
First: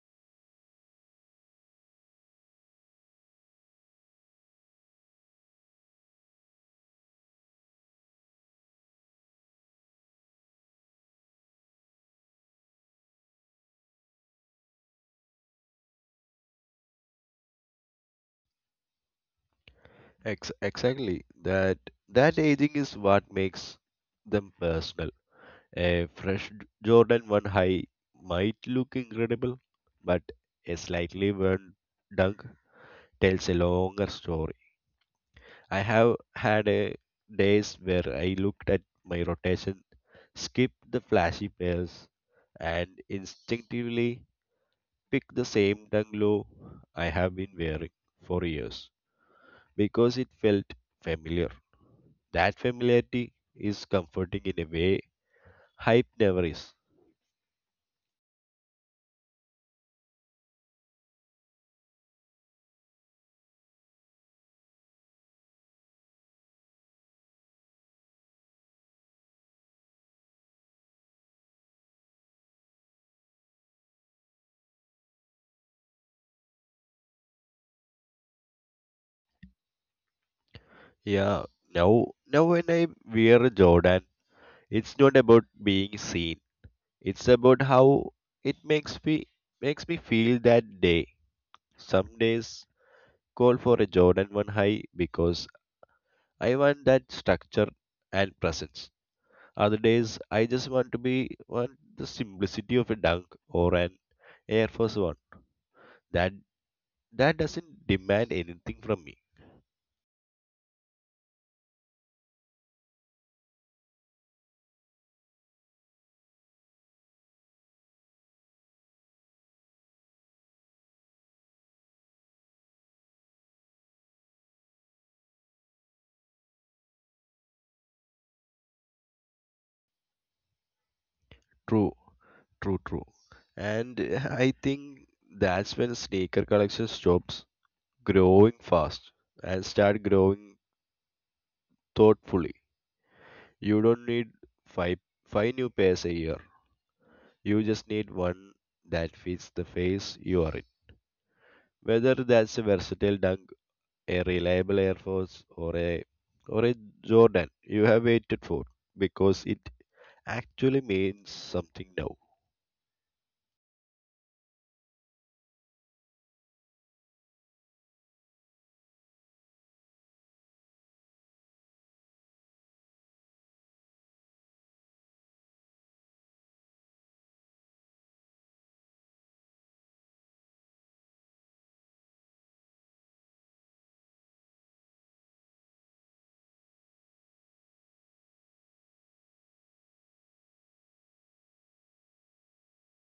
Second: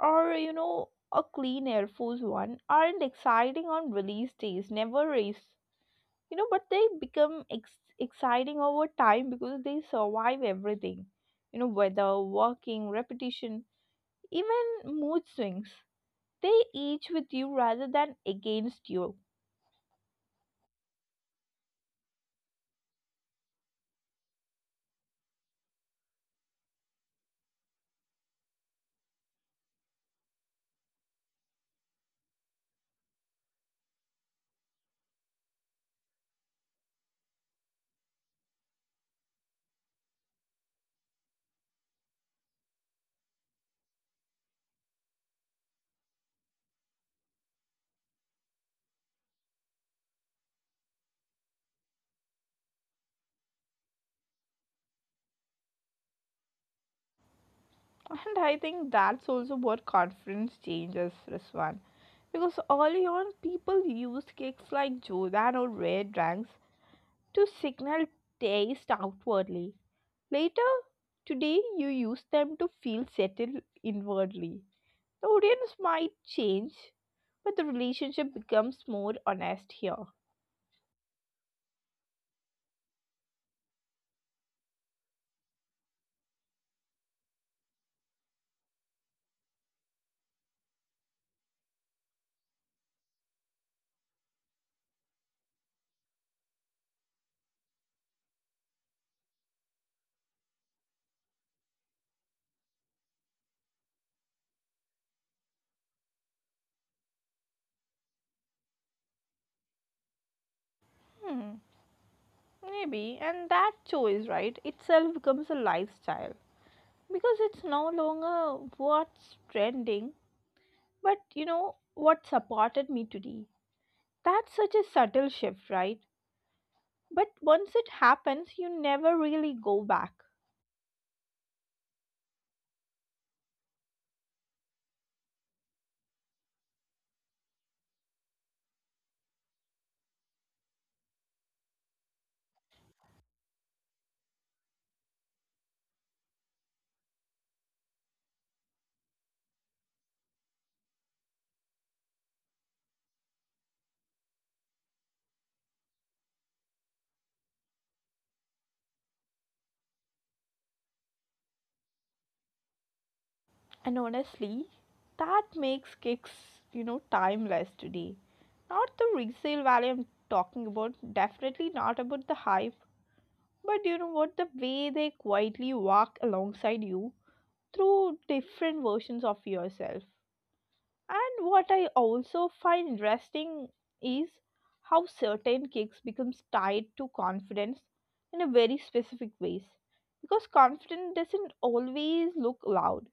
Speaker 1: or, a clean Air Force One, aren't exciting on release days, never is. You know, but they become exciting over time because they survive everything. You know, weather, working, repetition, even mood swings, they each with you rather than against you.
Speaker 2: Exactly. That aging is what makes them personal. A fresh Jordan 1 high might look incredible, but a slightly worn dunk tells a longer story. I have had a days where I looked at my rotation, skip the flashy pairs, and instinctively pick the same bungalow I have been wearing for years because it felt familiar. That familiarity is comforting in a way hype never is.
Speaker 1: And I think that's also what confidence changes, Ruswan. Because early on people used cakes like Jordan or rare drinks to signal taste outwardly. Later, today, you use them to feel settled inwardly. The audience might change, but the relationship becomes more honest here.
Speaker 2: Yeah, now when I wear a Jordan, it's not about being seen. It's about how it makes me feel that day. Some days call for a Jordan 1 high because I want that structure and presence. Other days, I just want to be want the simplicity of a dunk or an Air Force One. That that doesn't demand anything from me.
Speaker 1: Maybe, and that choice, right, itself becomes a lifestyle, because it's no longer what's trending, but, what supported me today. That's such a subtle shift, right? But once it happens, you never really go back.
Speaker 2: True, true, true. And I think that's when sneaker collection stops growing fast and start growing thoughtfully. You don't need five five new pairs a year. You just need one that fits the phase you are in. Whether that's a versatile dunk, a reliable Air Force, or a Jordan you have waited for because it actually means something now.
Speaker 1: And honestly, that makes kicks, timeless today. Not the resale value I'm talking about, definitely not about the high. But you know what? The way they quietly walk alongside you through different versions of yourself. And what I also find interesting is how certain kicks becomes tied to confidence in a very specific ways. Because confidence doesn't always look loud.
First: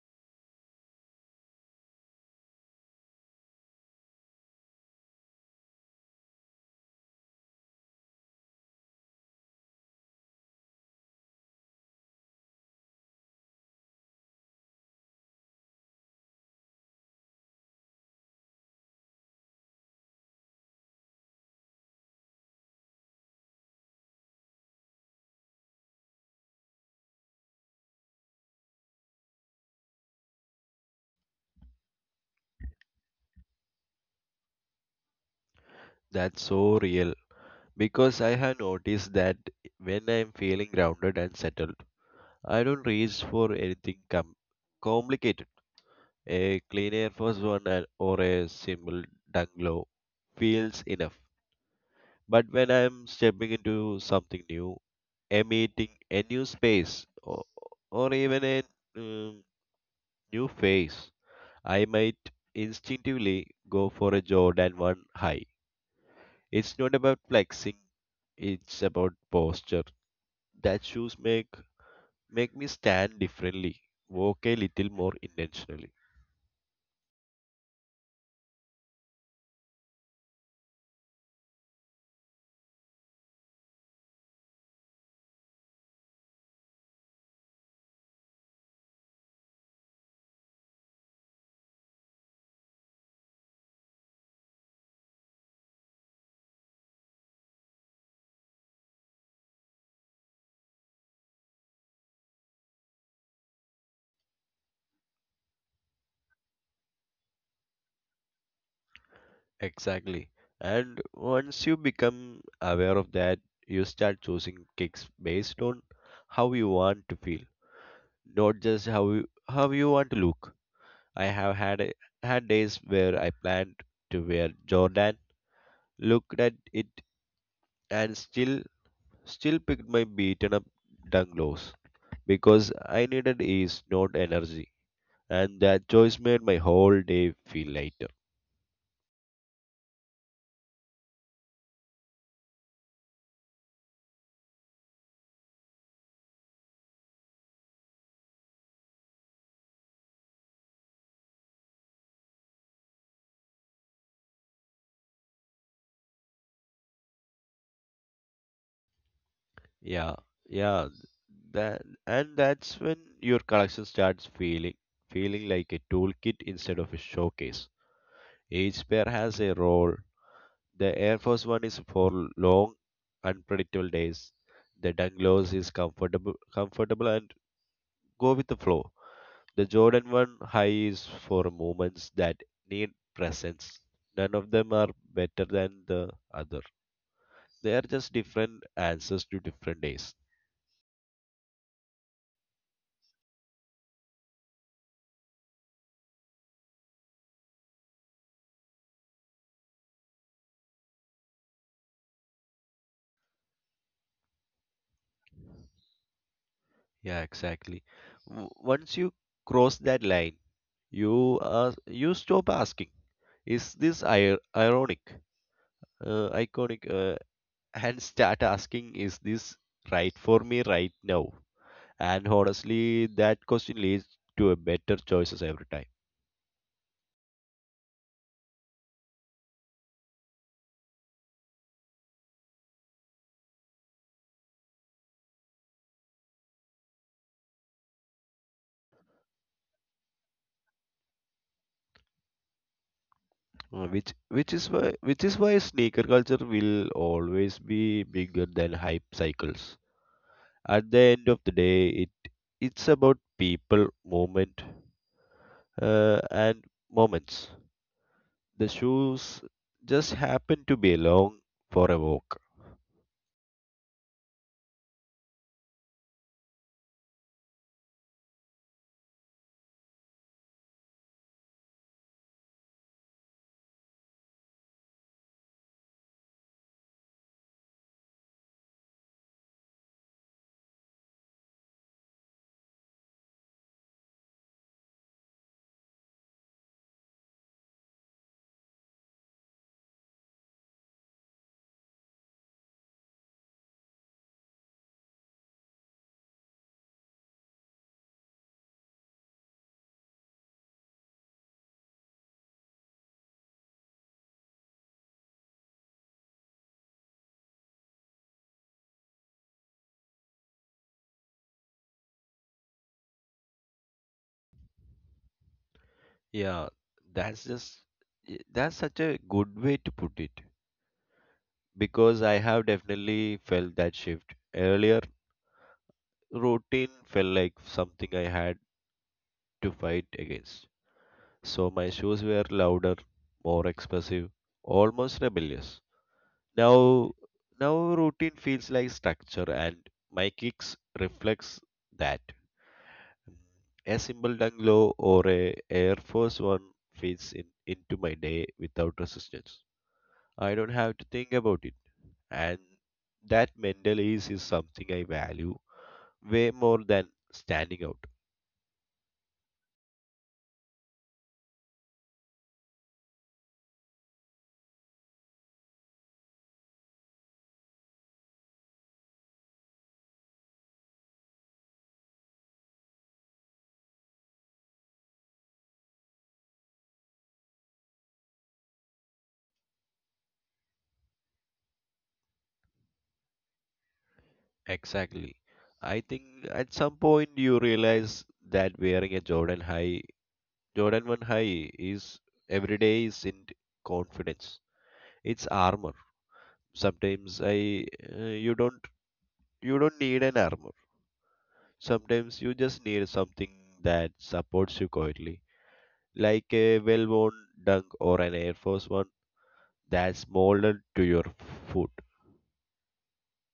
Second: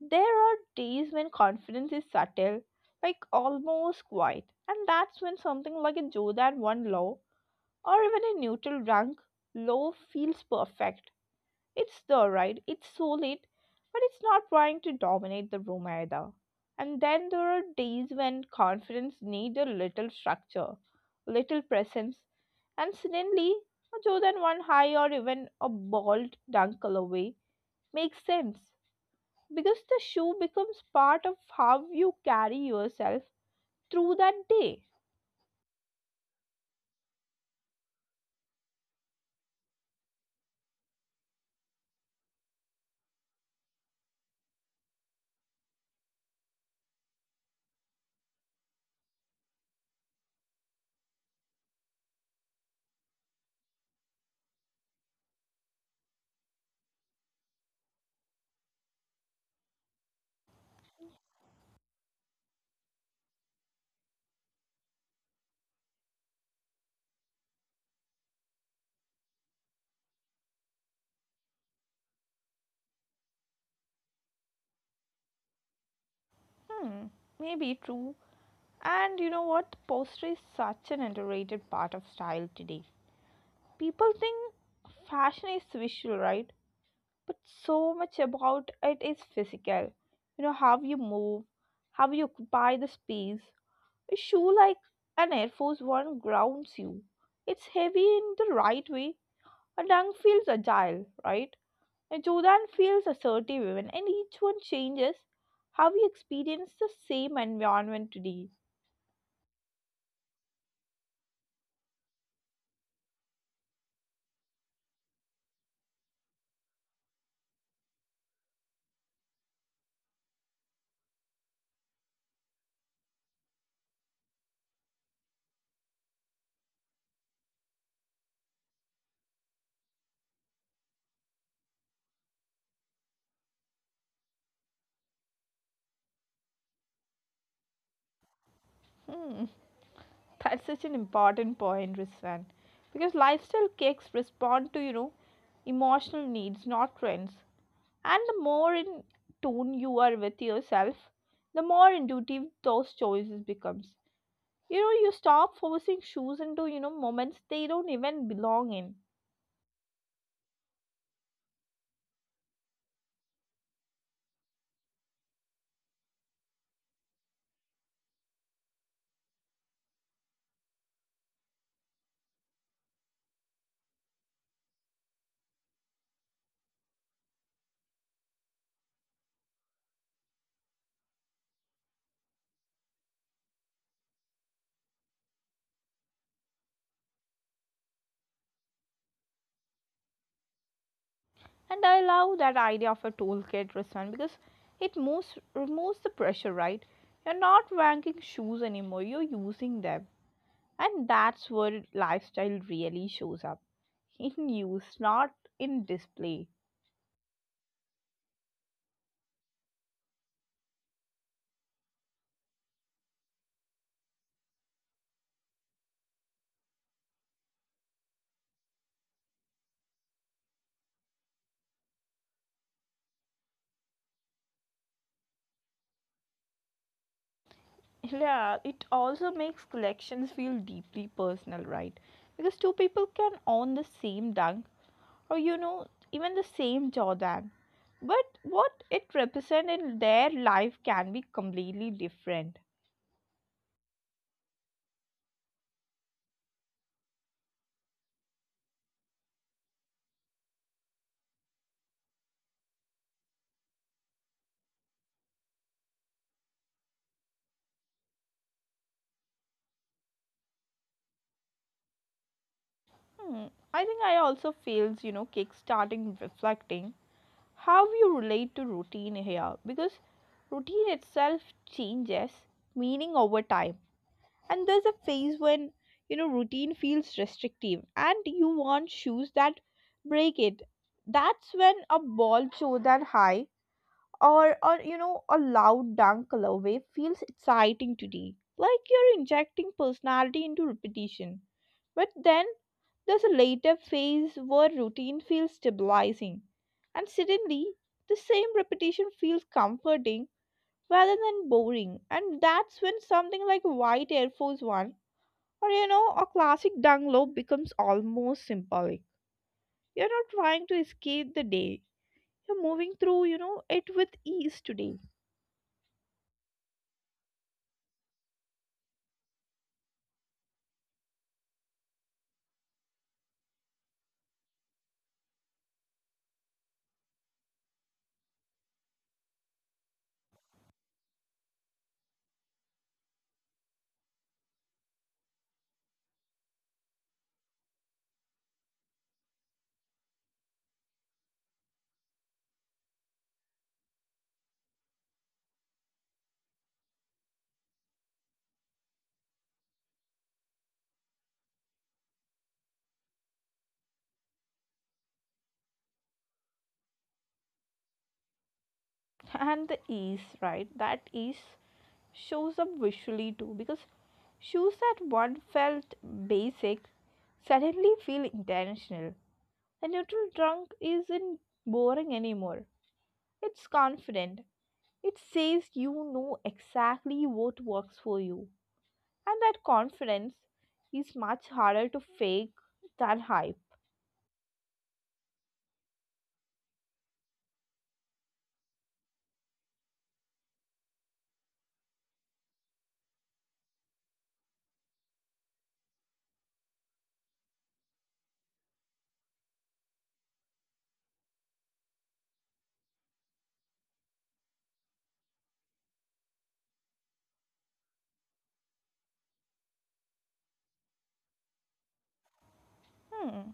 Speaker 1: There are days when confidence is subtle, like almost quiet. And that's when something like a Jordan 1 low or even a neutral drunk low feels perfect. It's the right, it's solid, but it's not trying to dominate the room either. And then there are days when confidence needs a little structure, little presence, and suddenly a more than one high or even a bald dunkle away makes sense, because the shoe becomes part of how you carry yourself through that day.
Speaker 2: That's so real because I have noticed that when I'm feeling grounded and settled, I don't reach for anything complicated. A clean Air Force One or a simple Dunglow feels enough. But when I'm stepping into something new, a meeting, a new space, or even a um, new face, I might instinctively go for a Jordan 1 high. It's not about flexing, it's about posture. That shoes make me stand differently, walk a little more intentionally.
Speaker 1: Hmm, maybe true. And you know what? Posture is such an underrated part of style today. People think fashion is visual, right? But so much about it is physical. You know, how you move, how you occupy the space. A shoe like an Air Force One grounds you. It's heavy in the right way. A dunk feels agile, right? A Jordan feels assertive even. And each one changes how we experience the same environment today.
Speaker 2: Exactly. And once you become aware of that, you start choosing kicks based on how you want to feel, not just how you want to look. I have had a, Had days where I planned to wear Jordan, looked at it and still picked my beaten up dunglows because I needed ease, not energy. And that choice made my whole day feel lighter.
Speaker 1: Hmm. That's such an important point, Rizwan, because lifestyle cakes respond to emotional needs, not trends. And the more in tune you are with yourself, the more intuitive those choices becomes. You know, you stop forcing shoes into moments they don't even belong in.
Speaker 2: Yeah, yeah. That and that's when your collection starts feeling like a toolkit instead of a showcase. Each pair has a role. The Air Force One is for long, unpredictable days. The Dunglows is comfortable and go with the flow. The Jordan 1 high is for moments that need presence. None of them are better than the other. They are just different answers to different days.
Speaker 1: And I love that idea of a toolkit, Rizwan, because it moves removes the pressure, right? You're not ranking shoes anymore. You're using them. And that's where lifestyle really shows up in use, not in display.
Speaker 2: Yeah, exactly. Once you cross that line, you stop asking, is this ironic, iconic, and start asking, is this right for me right now? And honestly, that question leads to a better choices every time.
Speaker 1: Yeah, it also makes collections feel deeply personal, right? Because two people can own the same dunk or, even the same Jordan. But what it represents in their life can be completely different.
Speaker 2: Which is why which is why sneaker culture will always be bigger than hype cycles. At the end of the day, it's about people, uh, and moments. The shoes just happen to be along for a walk.
Speaker 1: Hmm, I think I also feels, kickstarting reflecting how you relate to routine here, because routine itself changes meaning over time. And there's a phase when routine feels restrictive and you want shoes that break it. That's when a ball show that high or a loud dunk colorway feels exciting today, like you're injecting personality into repetition. But then there's a later phase where routine feels stabilizing, and suddenly the same repetition feels comforting rather than boring. And that's when something like White Air Force One or a classic dung low becomes almost symbolic. You're not trying to escape the day. You're moving through, it with ease today.
Speaker 2: Yeah, that's just that's such a good way to put it because I have definitely felt that shift. Earlier, routine felt like something I had to fight against. So my shoes were louder, more expressive, almost rebellious. Now, routine feels like structure, and my kicks reflects that. A simple down low or a Air Force One fits in into my day without resistance. I don't have to think about it, and that mental ease is something I value way more than standing out.
Speaker 1: *laughs* And the ease, right? That ease shows up visually too, because shoes that once felt basic suddenly feel intentional. A neutral trunk isn't boring anymore. It's confident. It says exactly what works for you. And that confidence is much harder to fake than hype.
Speaker 2: Exactly. I think at some point you realize that wearing a Jordan high, Jordan 1 high is every day isn't confidence. It's armor. Sometimes I you don't need an armor. Sometimes you just need something that supports you quietly, like a well-worn dunk or an Air Force One that's molded to your foot.
Speaker 1: Hmm.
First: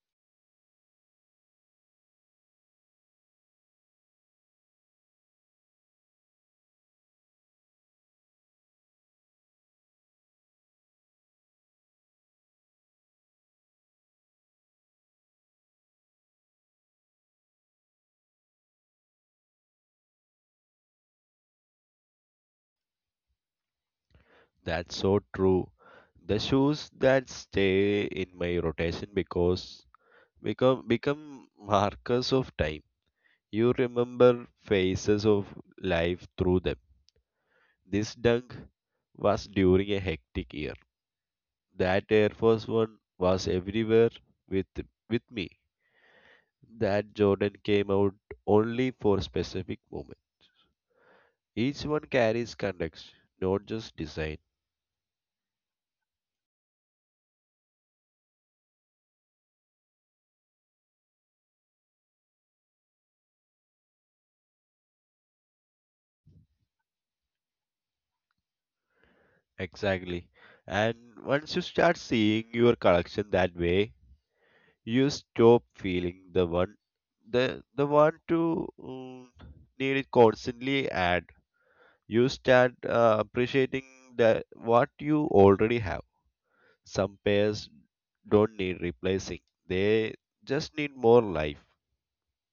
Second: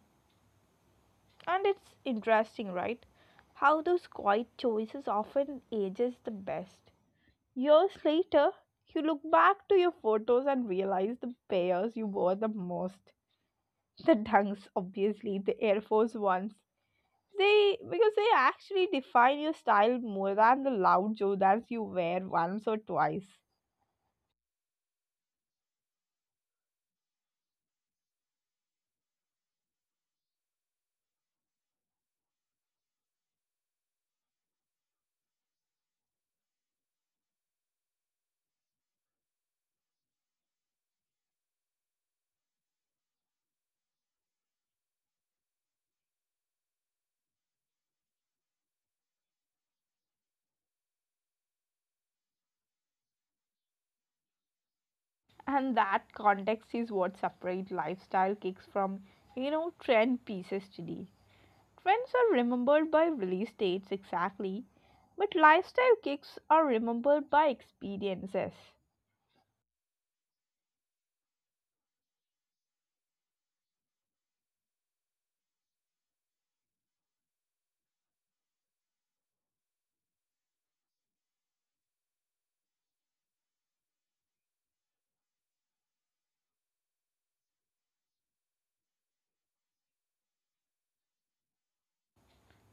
Speaker 1: And it's interesting, right? How those quiet choices often ages the best. Years later, you look back to your photos and realize the pairs you wore the most. The dunks, obviously, the Air Force ones. They, because they actually define your style more than the loud Jordans you wear once or twice.
Speaker 2: That's so true. The shoes that stay in my rotation because become markers of time. You remember phases of life through them. This dunk was during a hectic year. That Air Force One was everywhere with with me. That Jordan came out only for specific moment. Each one carries context, not just design.
Speaker 1: And that context is what separates lifestyle kicks from, trend pieces today. Trends are remembered by release dates exactly, but lifestyle kicks are remembered by experiences.
Speaker 2: Exactly. And once you start seeing your collection that way, you stop feeling the the one to um, need it constantly, and you start appreciating that what you already have. Some pairs don't need replacing, they just need more life,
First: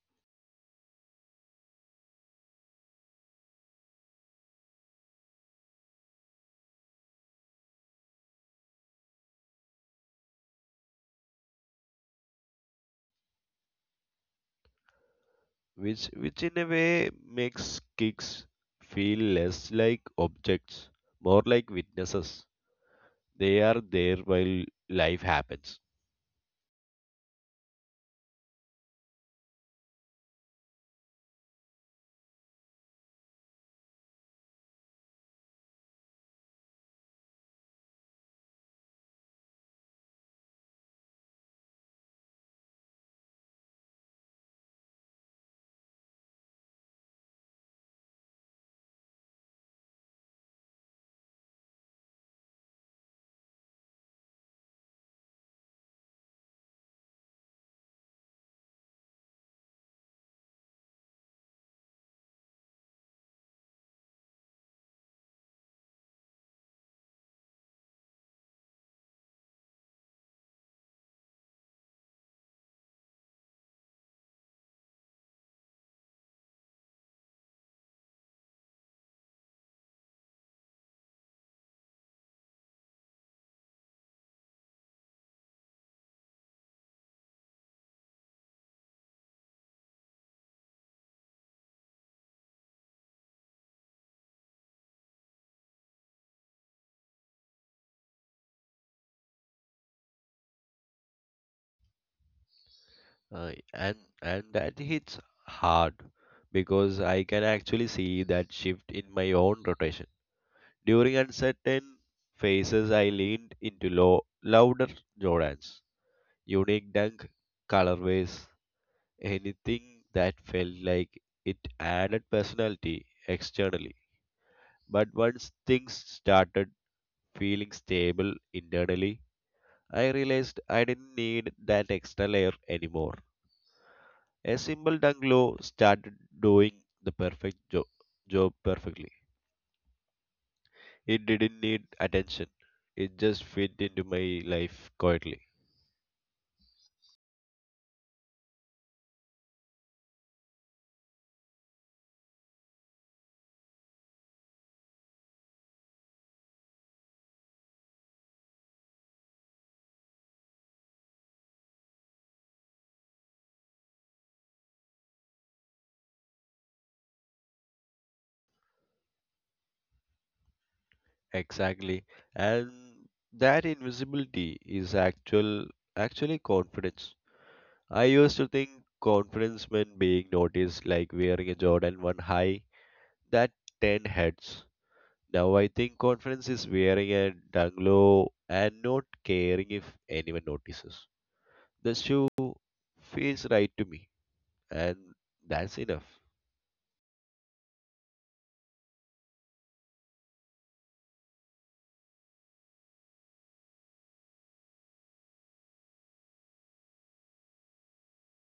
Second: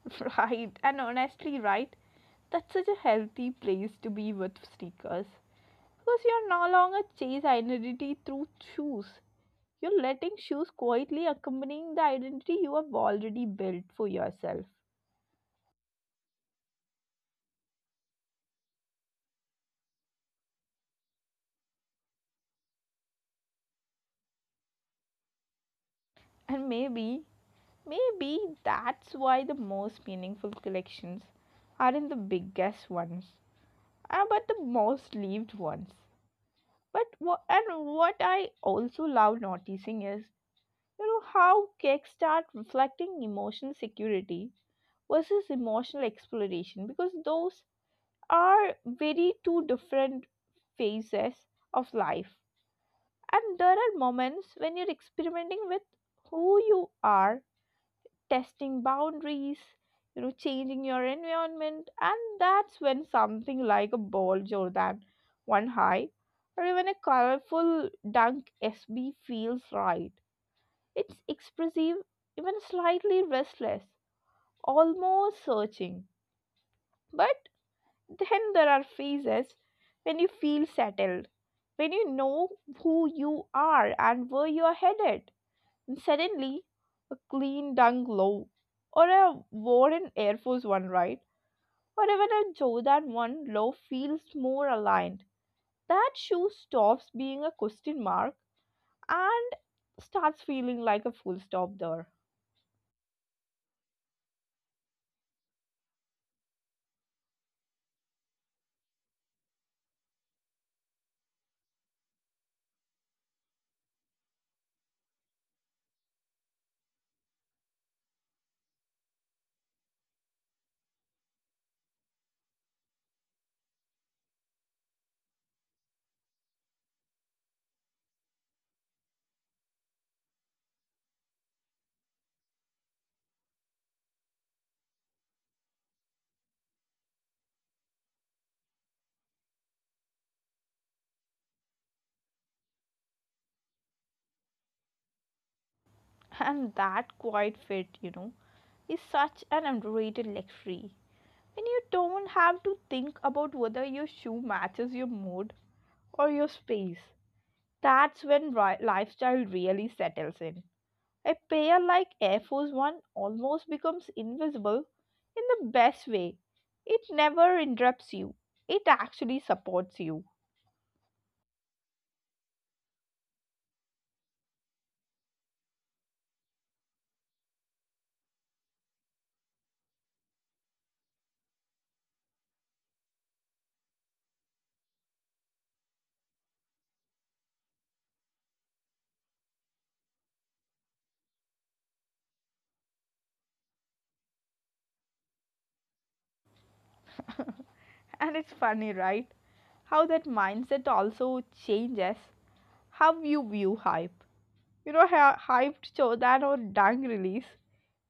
Speaker 1: *laughs* Right, and honestly, right, that's such a healthy place to be with sneakers. Because you're no longer chase identity through shoes. You're letting shoes quietly accompanying the identity you have already built for yourself.
Speaker 2: which in a way makes kicks feel less like objects, more like witnesses. They are there while life happens.
Speaker 1: And maybe that's why the most meaningful collections aren't the biggest ones, but the most lived ones. But what and what I also love noticing is how cakes start reflecting emotional security versus emotional exploration, because those are very two different phases of life. And there are moments when you're experimenting with who you are, testing boundaries, changing your environment, and that's when something like a bulge or that one high, or even a colorful dunk SB feels right. It's expressive, even slightly restless, almost searching. But then there are phases when you feel settled, when you know who you are and where you are headed. And suddenly, a clean dung low, or a Warren Air Force One, right? Or even a Jordan 1 low feels more aligned. That shoe stops being a question mark and starts feeling like a full stop there.
Speaker 2: And and that hits hard because I can actually see that shift in my own rotation. During uncertain phases, I leaned into louder Jordans, unique dunk colorways, anything that felt like it added personality externally. But once things started feeling stable internally, I realized I didn't need that extra layer anymore. A simple tongue glow started doing the job perfectly. It didn't need attention. It just fit into my life quietly.
Speaker 1: And that quiet fit, is such an underrated luxury. When you don't have to think about whether your shoe matches your mood or your space, that's when lifestyle really settles in. A pair like Air Force One almost becomes invisible in the best way. It never interrupts you, it actually supports you.
Speaker 2: Exactly. And that invisibility is actually confidence. I used to think confidence meant being noticed, like wearing a Jordan 1 high that 10 heads. Now I think confidence is wearing a dunglow and not caring if anyone notices. The shoe feels right to me, and that's enough.
Speaker 1: And it's funny, right? How that mindset also changes how you view hype. Hyped Chodan or Dang release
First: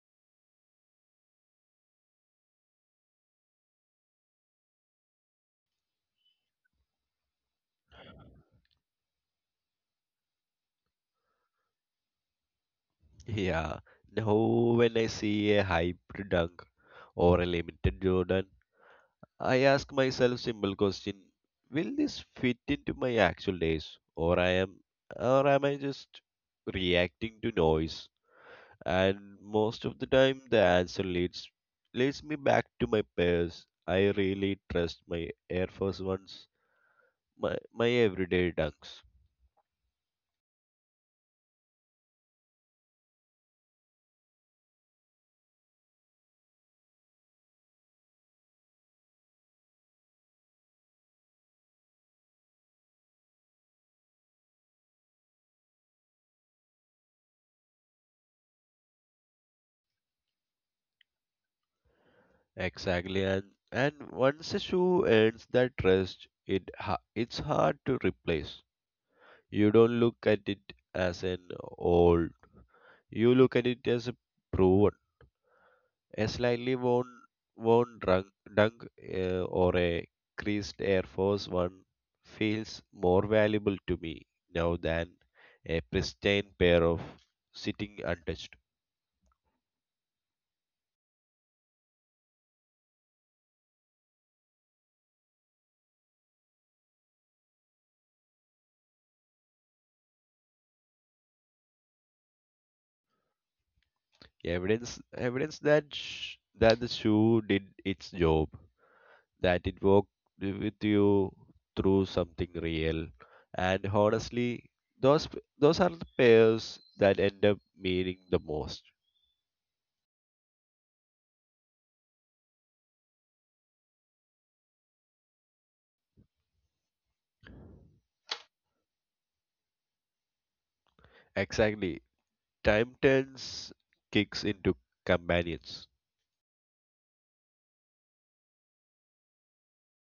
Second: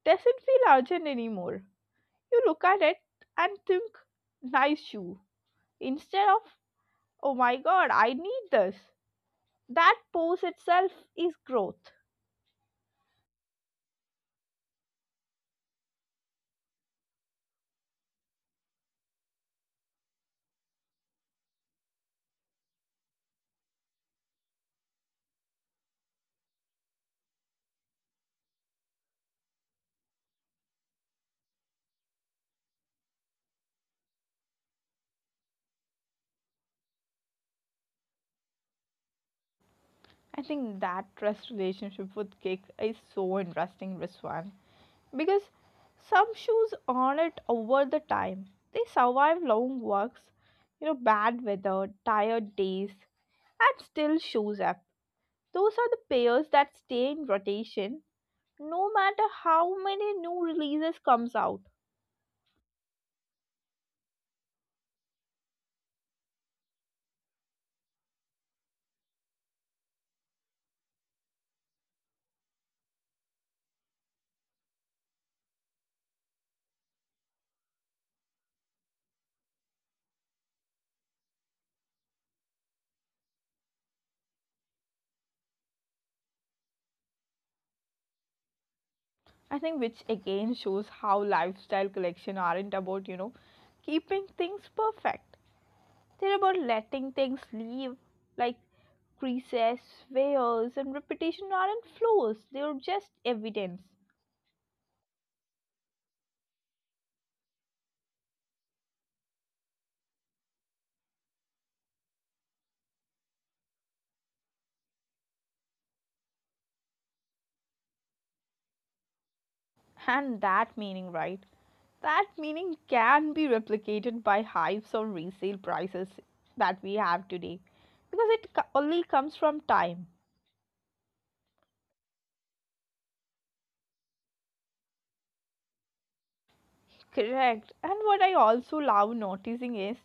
Speaker 1: doesn't feel urgent anymore. You look at it and think, nice shoe, instead of, oh my god, I need this. That pose itself is growth.
Speaker 2: *laughs* Yeah, now when I see a hybrid dunk or a limited Jordan, I ask myself simple question: will this fit into my actual days, or i am or am I just reacting to noise? And most of the time, the answer leads me back to my pairs I really trust, my Air Force Ones, my my everyday dunks.
Speaker 1: I think that trust relationship with cake is so interesting, Riswan, because some shoes earn it over the time. They survive long walks, bad weather, tired days, and still shows up. Those are the pairs that stay in rotation no matter how many new releases comes out.
Speaker 2: Exactly, and once a shoe earns that trust, it's hard to replace. You don't look at it as an old. You look at it as a proven, a slightly worn dunk, or a creased Air Force One feels more valuable to me now than a pristine pair of sitting untouched.
Speaker 1: I think, which again shows how lifestyle collection aren't about, keeping things perfect. They're about letting things leave, like creases, wears and repetition aren't flaws, they're just evidence.
Speaker 2: Evidence, evidence that the shoe did its job, that it walked with you through something real. And honestly, those those are the pairs that end up meaning the most.
Speaker 1: And that meaning, right? That meaning can be replicated by hypes or resale prices that we have today, because only comes from time.
Speaker 2: Exactly. Time turns kicks into companions.
Speaker 1: Correct. And what I also love noticing is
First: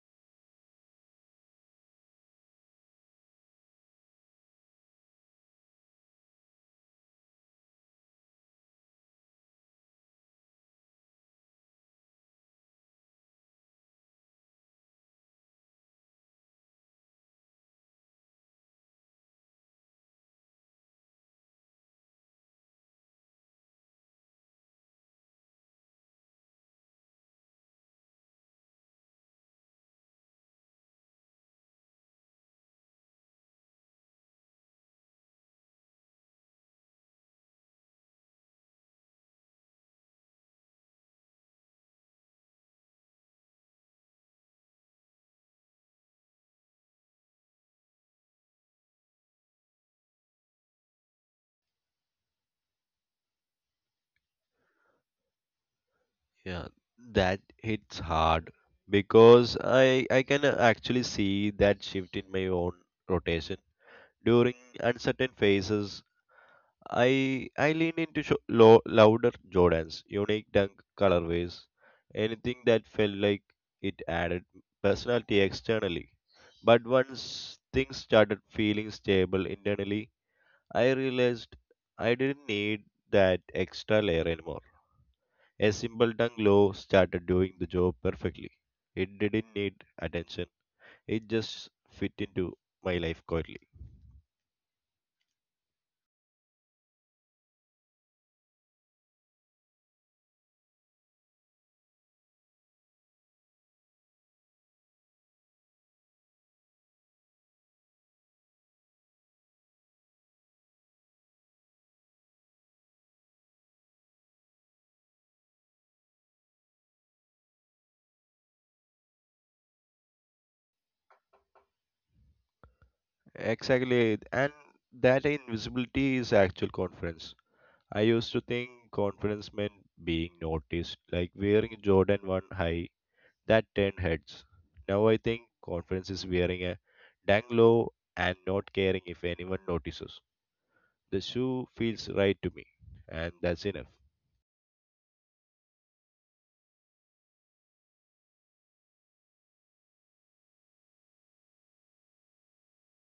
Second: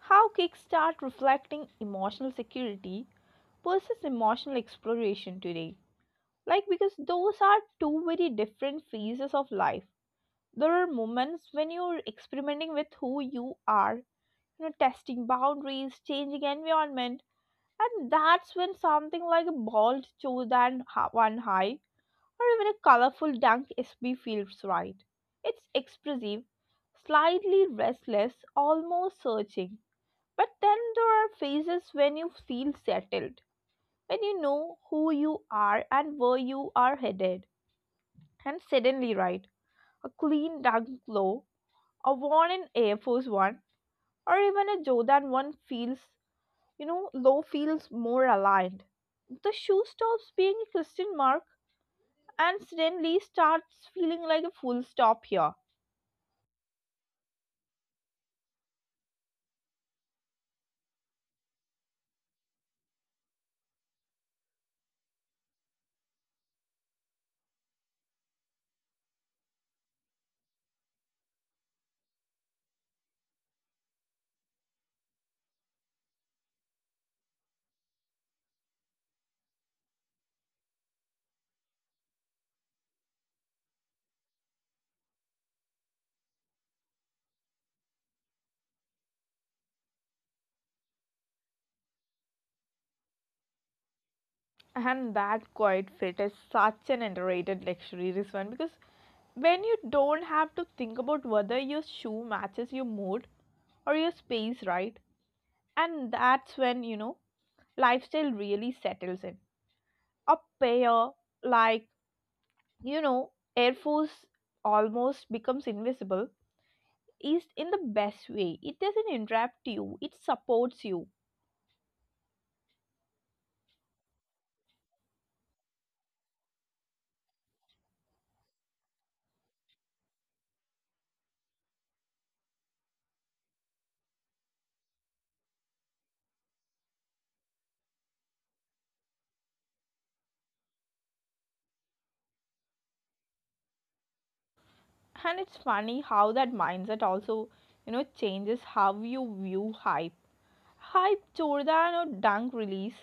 Speaker 1: how Kickstart reflecting emotional security versus emotional exploration today. Like, because those are two very different phases of life. There are moments when you're experimenting with who you are, testing boundaries, changing environment. And that's when something like a bald chose and one high, or even a colorful dunk SB feels right. It's expressive, slightly restless, almost searching. But then there are phases when you feel settled, when you know who you are and where you are headed. And suddenly, right, a clean dunk low, a worn in Air Force One, or even a Jordan One feels Low feels more aligned. The shoe stops being a question mark and suddenly starts feeling like a full stop here.
Speaker 2: Yeah, that hits hard because I can actually see that shift in my own rotation. During uncertain phases, I lean into louder Jordans, unique dunk colorways, anything that felt like it added personality externally. But once things started feeling stable internally, I realized I didn't need that extra layer anymore. A simple dunk low started doing the job perfectly. It didn't need attention. It just fit into my life quietly.
Speaker 1: And that quiet fit is such an underrated luxury, this one, because when you don't have to think about whether your shoe matches your mood or your space, right? And that's when, lifestyle really settles in. A pair like, you know, Air Force almost becomes invisible is in the best way. It doesn't interrupt you, it supports you.
Speaker 2: Exactly, and that invisibility is actual confidence. I used to think confidence meant being noticed, like wearing Jordan 1 high that turned heads. Now I think confidence is wearing a dang low and not caring if anyone notices. The shoe feels right to me, and that's enough.
Speaker 1: And it's funny how that mindset also, changes how you view hype. Hype, Jordan or dunk release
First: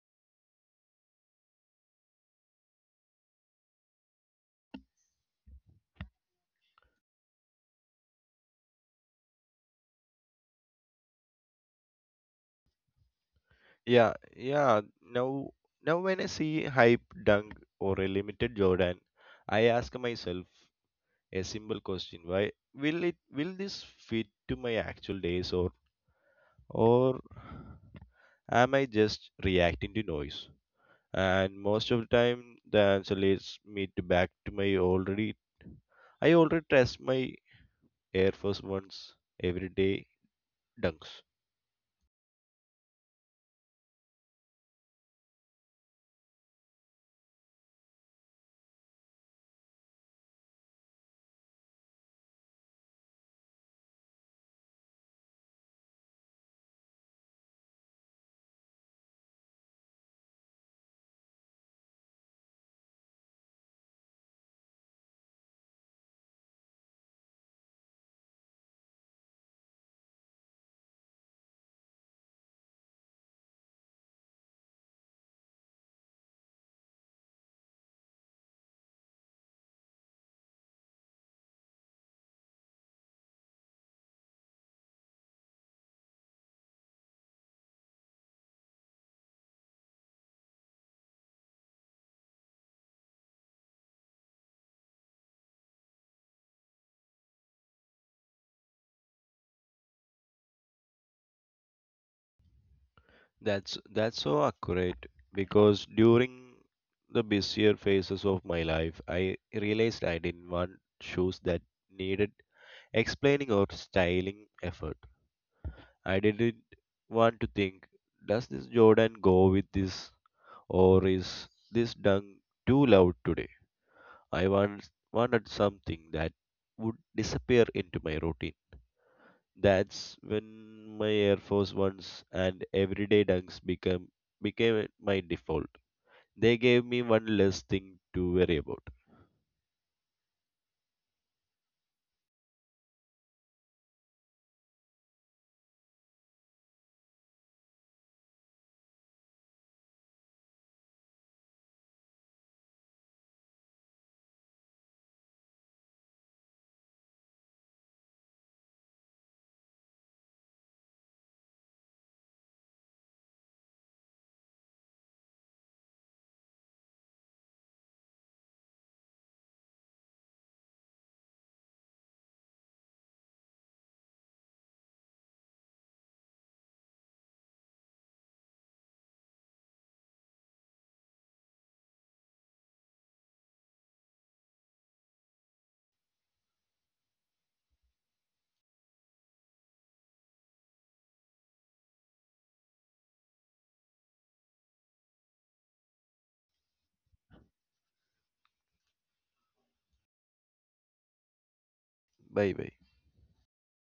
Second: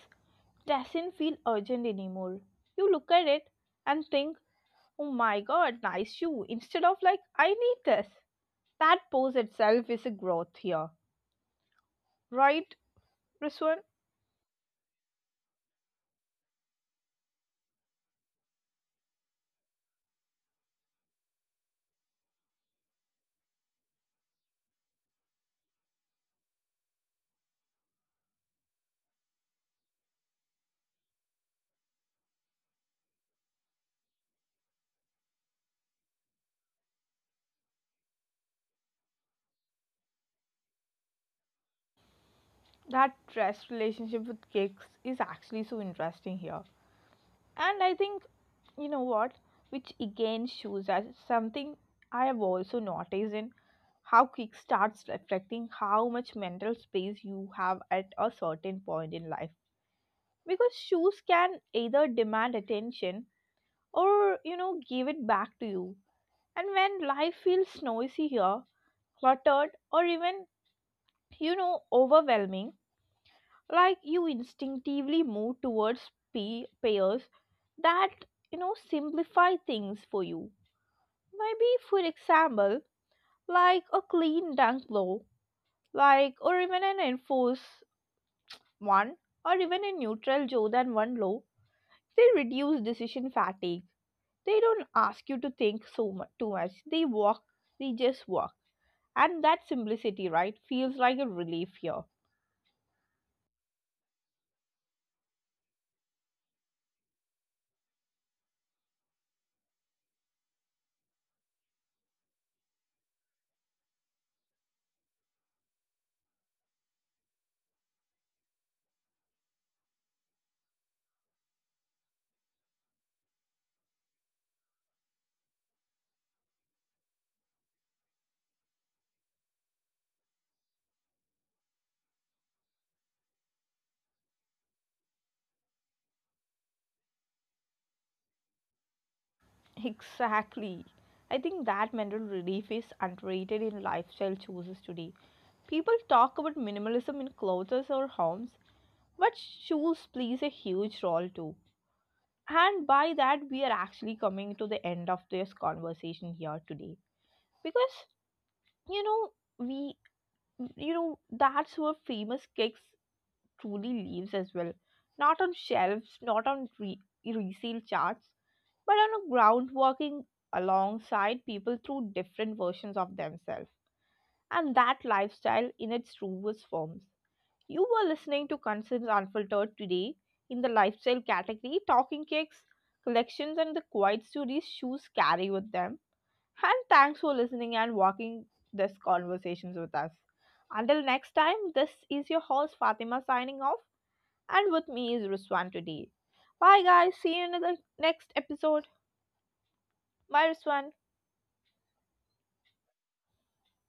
Speaker 1: doesn't feel urgent anymore. You look at it and think, oh my god, nice shoe, instead of like, I need this. That pose itself is a growth here, right, Riswan?
Speaker 2: Yeah, yeah. Now, when I see hype dunk or a limited Jordan, I ask myself a simple question: Why will it? Will this fit to my actual days, or am I just reacting to noise? And most of the time, the answer leads me to back to my already. I already test my Air Force Ones every day dunks.
Speaker 1: That trust relationship with kicks is actually so interesting here. And I think, what, which again shows us something I have also noticed in how quick starts reflecting how much mental space you have at a certain point in life. Because shoes can either demand attention or, give it back to you. And when life feels noisy here, cluttered, or even, overwhelming, like you instinctively move towards pairs that simplify things for you. Maybe, for example, like a clean dunk low, like or even an enforce one, or even a neutral joe than one low. They reduce decision fatigue. They don't ask you to think so much too much. They just walk, and that simplicity, right, feels like a relief here.
Speaker 2: That's so accurate because during the busier phases of my life, I realized I didn't want shoes that needed explaining or styling effort. I didn't want to think, does this Jordan go with this? Or is this dung too loud today? Wanted something that would disappear into my routine. That's when my Air Force Ones and everyday dunks become became my default. They gave me one less thing to worry about.
Speaker 1: Exactly. I think that mental relief is underrated in lifestyle choices today. People talk about minimalism in clothes or homes, but shoes plays a huge role too. And by that, we are actually coming to the end of this conversation here today. Because, you know, we, that's where famous kicks truly lives as well. Not on shelves, not on resale charts, but on a ground walking alongside people through different versions of themselves. And that lifestyle in its truest forms. You were listening to Concerns Unfiltered today in the lifestyle category, talking cakes, collections, and the quiet stories shoes carry with them. And thanks for listening and walking these conversations with us. Until next time, this is your host Fatima signing off. And with me is Ruswan today. Bye guys, see you in the next episode. Bye Ruswan.
Speaker 2: Bye bye.